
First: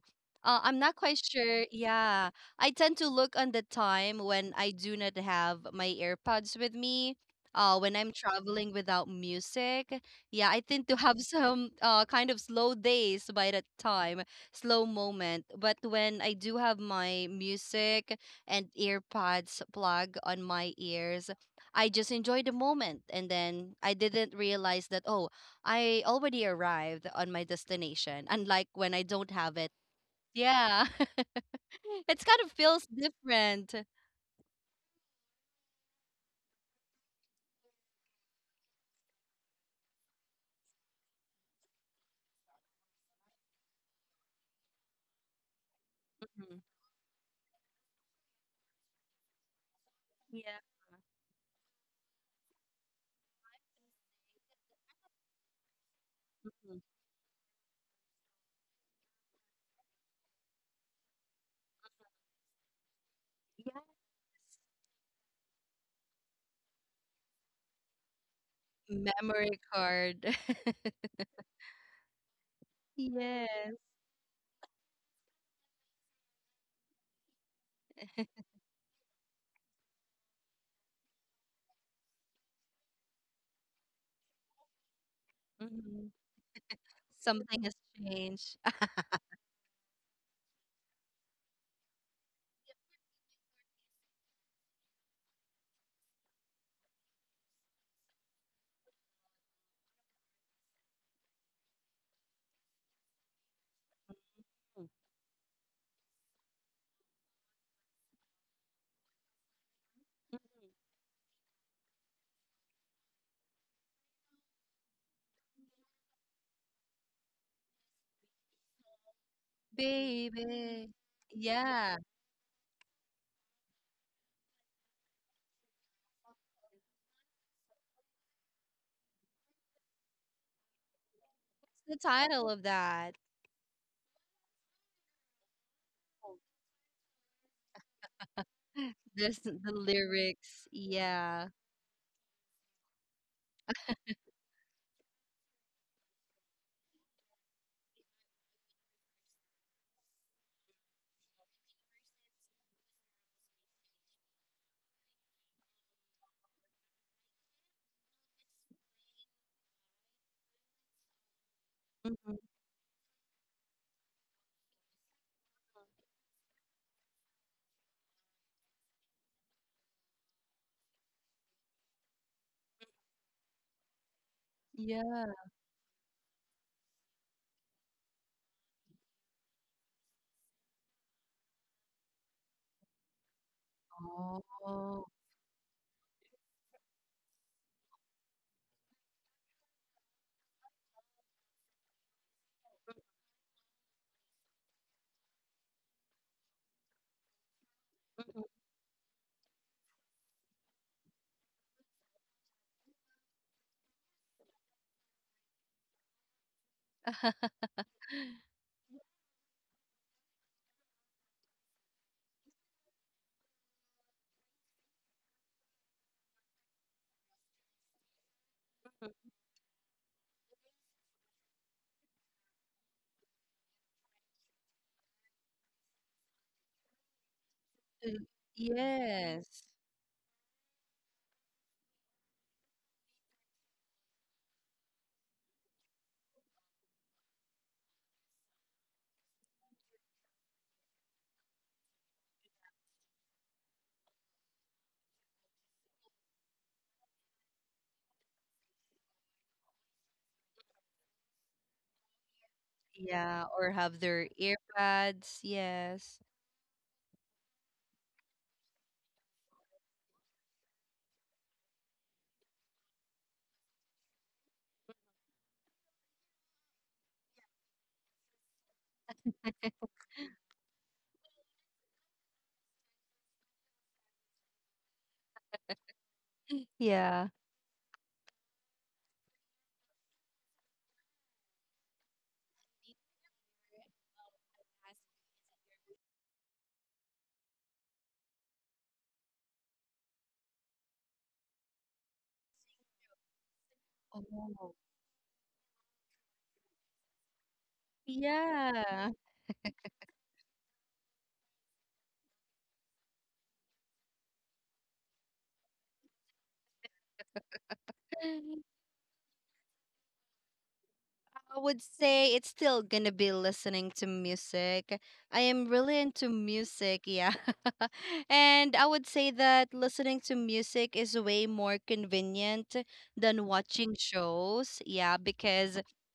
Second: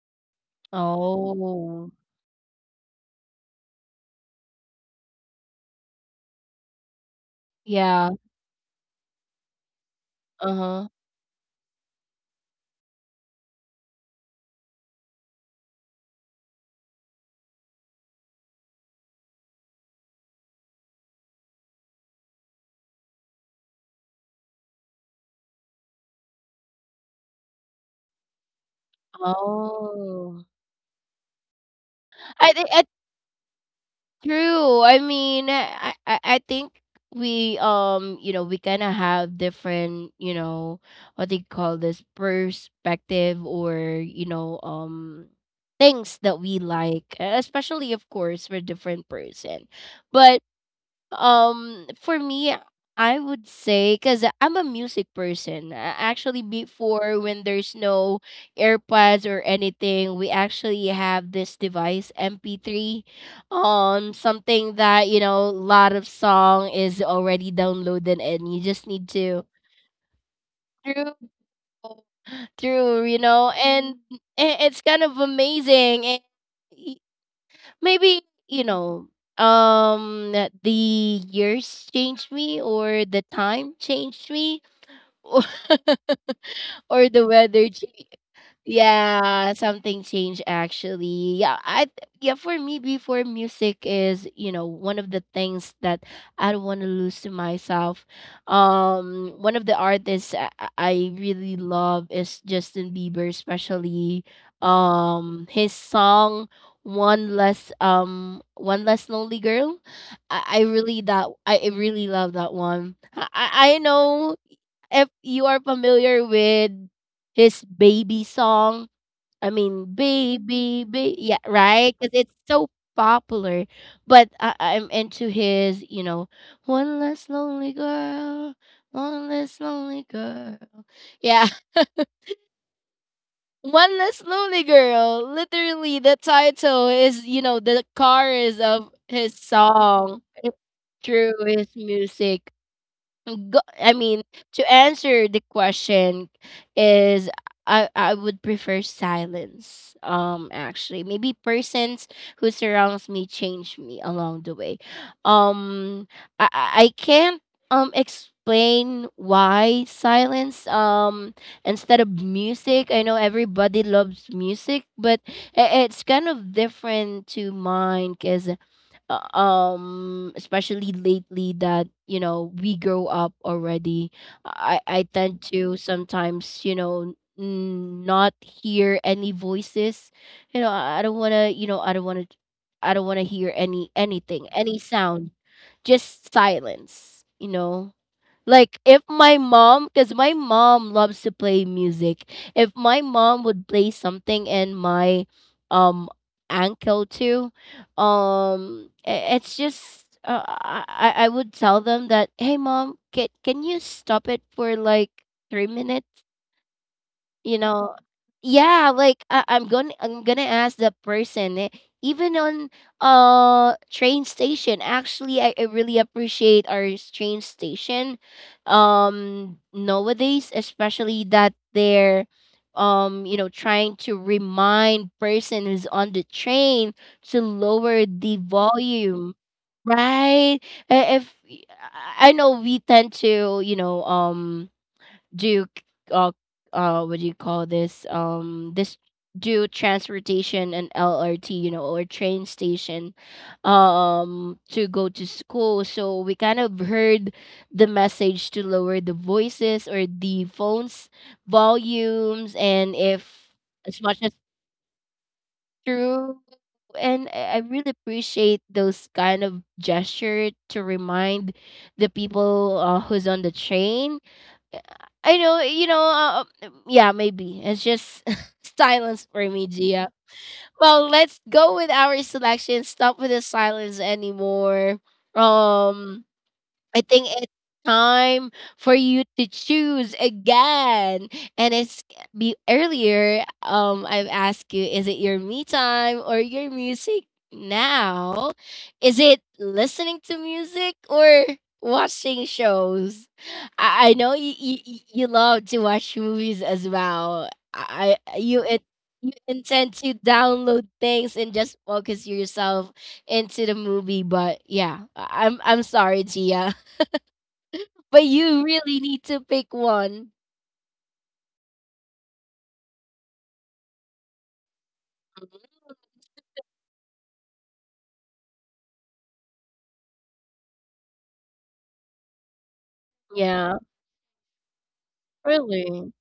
I'm not quite sure. Oh. Yeah, I tend to look on the time when I do not have my AirPods with me. When Yeah. I'm traveling without music, yeah, I Uh-huh. tend to [LAUGHS] have some kind of slow days by that time, slow moment. But when I do have my music and AirPods plug on my ears, I just enjoy the moment. And then I didn't realize that, oh, I already arrived on my destination, unlike when I don't have it. Oh. Yeah. [LAUGHS] It's kind of I think feels it's different. true. I mean, I think we we kind of have different, you know, what do you call this perspective or, things that we Mhm. like, especially of course for different person. But Yeah. um, for me, I would say because I'm a music person. Actually, Mm. before when there's no AirPods or anything, we actually have this device MP3, Yeah. Something that a lot of song is already downloaded, and you just need to Memory card. [LAUGHS] through through Yes. And it's kind of amazing. And maybe um the years changed me or the time changed me [LAUGHS] or, Mhm. or the Something weather has changed, changed. yeah, something changed actually. For me before music is, one of the things that I don't want to lose to myself. Um, one of the artists I really love is Justin Bieber, especially [LAUGHS] his song One Less Lonely Girl. I really love that one. I know if you are familiar with his baby song, I mean, baby, Baby. baby, yeah, right? Yeah. Because it's so popular. But I, I'm into his, you know, one less lonely girl, one less lonely girl. Yeah, It's the title of that. [LAUGHS] one less lonely girl. Literally, the title is, you know, the chorus [GASPS] of [LAUGHS] his This the song. It's lyrics. true, Yeah. his music. Go, I mean, to answer the question is I would prefer silence. Actually, maybe persons who surrounds me change me along the way. Um, I can't explain why silence. Instead of Mhm. music, I know everybody loves music, but it's kind of different to mine because especially lately that we grow up already. I Yeah. tend to sometimes not hear any voices, I don't want to I don't want to hear Oh. anything, any sound, just silence, you know, like if my mom, because my mom loves to play music. If my mom would play something and my um ankle too, it's just I would tell them that hey mom, can you stop it for like 3 minutes? you know yeah, like I'm gonna ask the person, even on train station. Actually, I really appreciate our train station nowadays, especially that they're trying to remind person who's on the train to lower the volume, yes. right. If I I know we tend to do you uh what do you call this, do transportation and LRT, you know, or train station to go to school, so we kind of heard the message to lower the voices or the phones volumes. And Yeah. if Or have as much their as earbuds. Yes. true, and I really appreciate those kind of gesture to remind the people, who's on the train. Yeah, I know, yeah, maybe. It's just [LAUGHS] silence for me, Gia. Well, let's go with our selection. Stop with the silence anymore. Um, I think Yeah. it's time for you to choose again. And it's be earlier. I've asked you, is it your me time or your music now? Is it listening to music or watching shows? I know Oh. you you love to watch movies as well. I- you it. Yeah. You intend to download things and just focus yourself into the movie, but yeah, I'm sorry, Gia. But you [LAUGHS] really need to pick one. I would say it's still gonna be listening to music. I am really into music, yeah. [LAUGHS] And I would say that listening to music is way more convenient than Yeah, watching shows, yeah, because really.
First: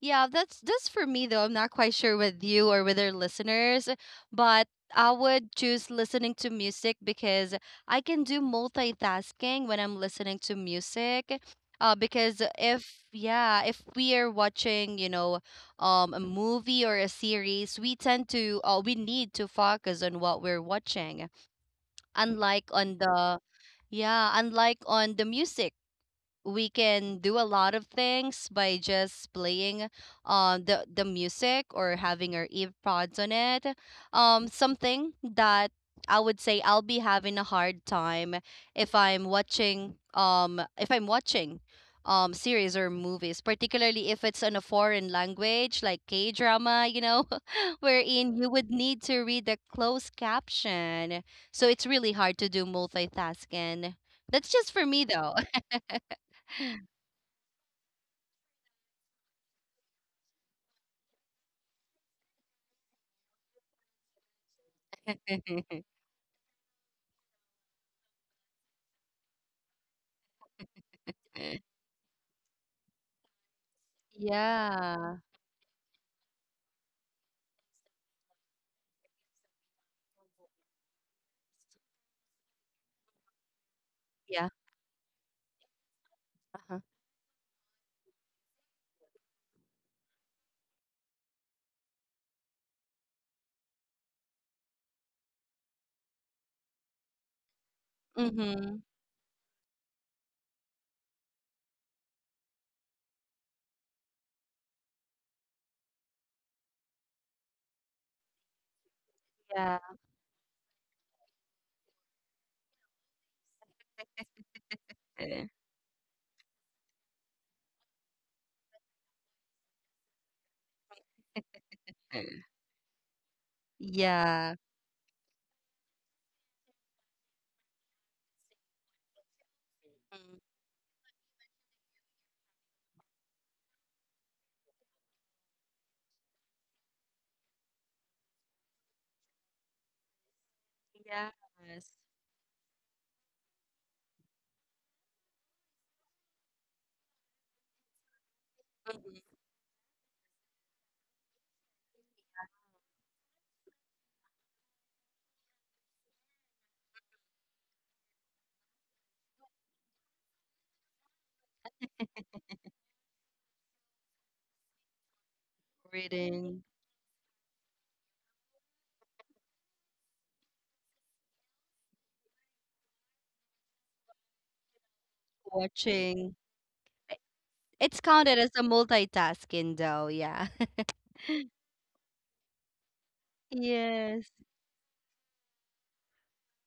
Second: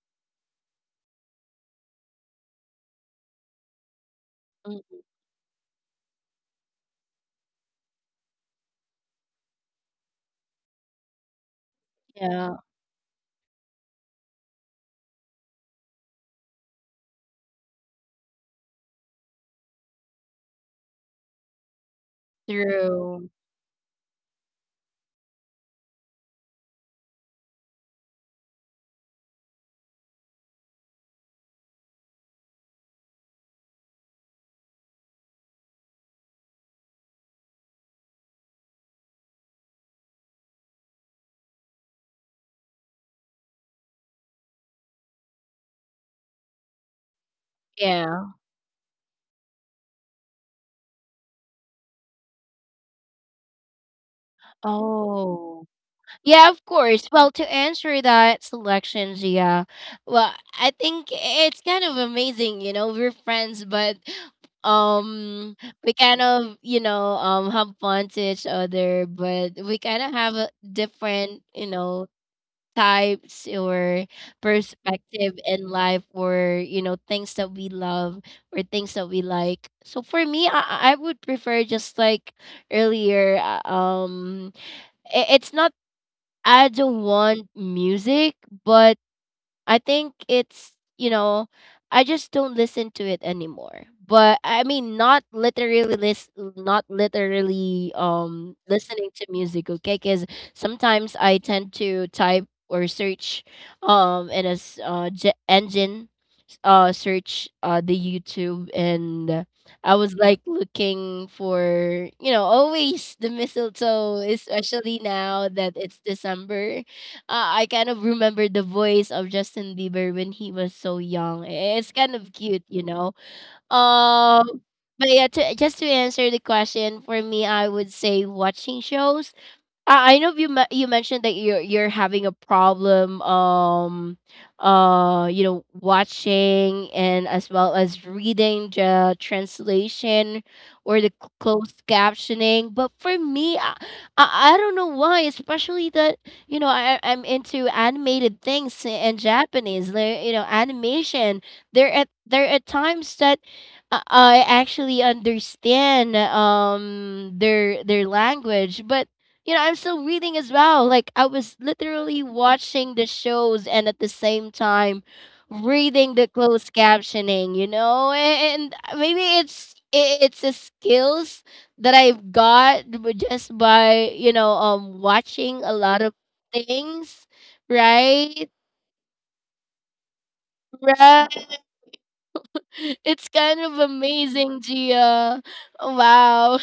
yeah, that's just for me though. I'm not quite sure with you or with our listeners, but Mm, I would choose listening to music because I can do multitasking when I'm listening to music. Because yeah, if yeah, if we are watching, you know, a movie or a series, we tend to we need to focus on what we're watching. Unlike on true. the yeah, unlike on the music, we can do a lot of things by just playing the music or having our earpods on it, something that I would say I'll be having a hard time if I'm watching series or movies, particularly if it's in a foreign language like K drama, you know, [LAUGHS] wherein Yeah. you would need to read the closed caption, so it's really hard to do multitasking. That's just for me though. Oh. Yeah, of course. Well, to answer that selection, Gia, well, I think it's kind of amazing, you know, we're friends, but um we kind of, you know, have fun to each other, but we kind of have a different, [LAUGHS] you know, types or Yeah. perspective in life, or you know, things that we love or things that we like. So for me, I would prefer just like earlier, Yeah. It's not I Uh-huh. don't want music, but I think it's, you know, I just don't listen to it anymore. But I mean not literally not literally Mhm. listening to music, okay? Cuz sometimes I tend to type or search in a engine, search the YouTube. And Yeah. I was like looking for, you know, always the mistletoe, especially Uh, now that it's December. Uh, I kind of remember the voice of Justin Bieber when he was so young. It's kind of uh. cute, you know, Yeah. um. But yeah, to, just to answer the question, for me I would say watching shows. I Mm, know you mentioned that you're having a problem you know watching and as well as reading the translation or the closed yes. captioning, but for me, I don't know why, especially that you know I'm into animated things and Mhm. Japanese, like, you know, animation. There at there are times that I actually understand their language, but you know, I'm still reading as well. Like I was literally watching the shows and at the same time reading the Reading, closed captioning, you know? And maybe it's it's a skills that I've got just by, you know, watching a lot of watching. things, It's counted as right? a multitasking though, yeah. Right. [LAUGHS] It's [LAUGHS] kind of Yes. amazing, Gia. Wow.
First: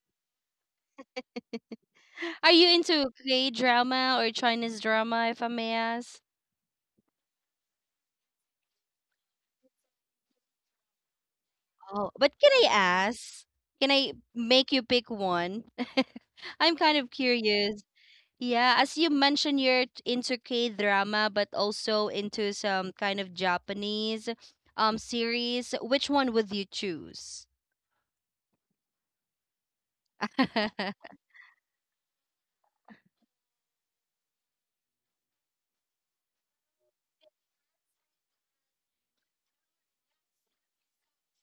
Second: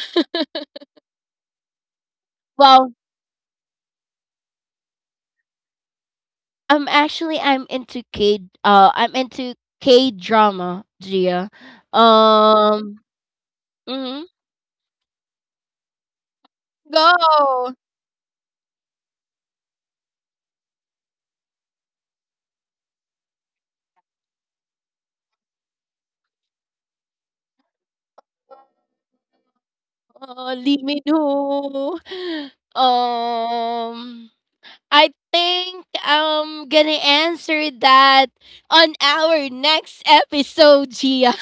Are you Wow. into K drama or Chinese drama, if I may ask? Actually, I'm into K drama, Gia. Oh, but can I Um, ask? Can I mhm. make you pick one? [LAUGHS] I'm kind of Go. curious. Yeah, as you mentioned, you're into K drama, but also into some kind of Japanese series. Which one would you choose? Lee Min [LAUGHS] Ho. [GASPS] Um, I think I'm gonna answer that on our next episode, Gia.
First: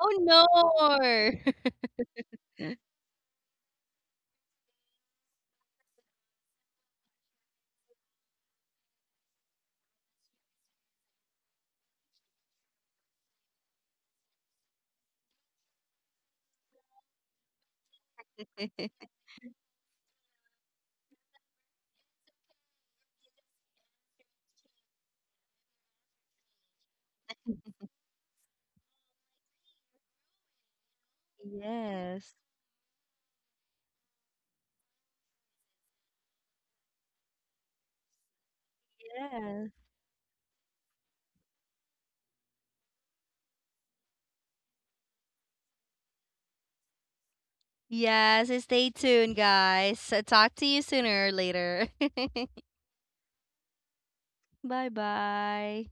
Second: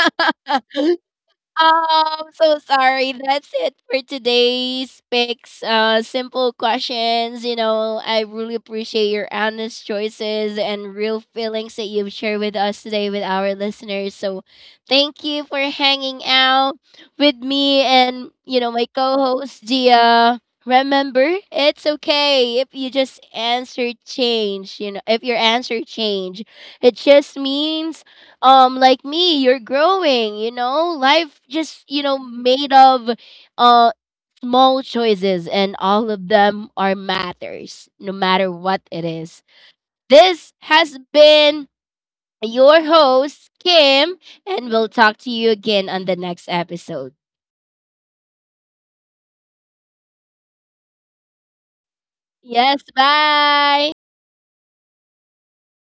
Oh no! [LAUGHS] So sorry. That's it for today's picks. Simple questions. You know, I really appreciate your honest choices and real feelings that you've shared with us today with our listeners. So, thank you for hanging out with me and you know my co-host Gia. Remember, it's okay if you just answer change. You know, if your answer change, it just means like me you're growing. You know, life just you know Yes, made of uh small choices, and all of them are matters no matter what it is. yes, This has been your host Kim, and we'll talk to you again on the next episode. yes. Stay tuned, guys. Talk to you sooner or later. [LAUGHS] Yes, bye. Bye bye.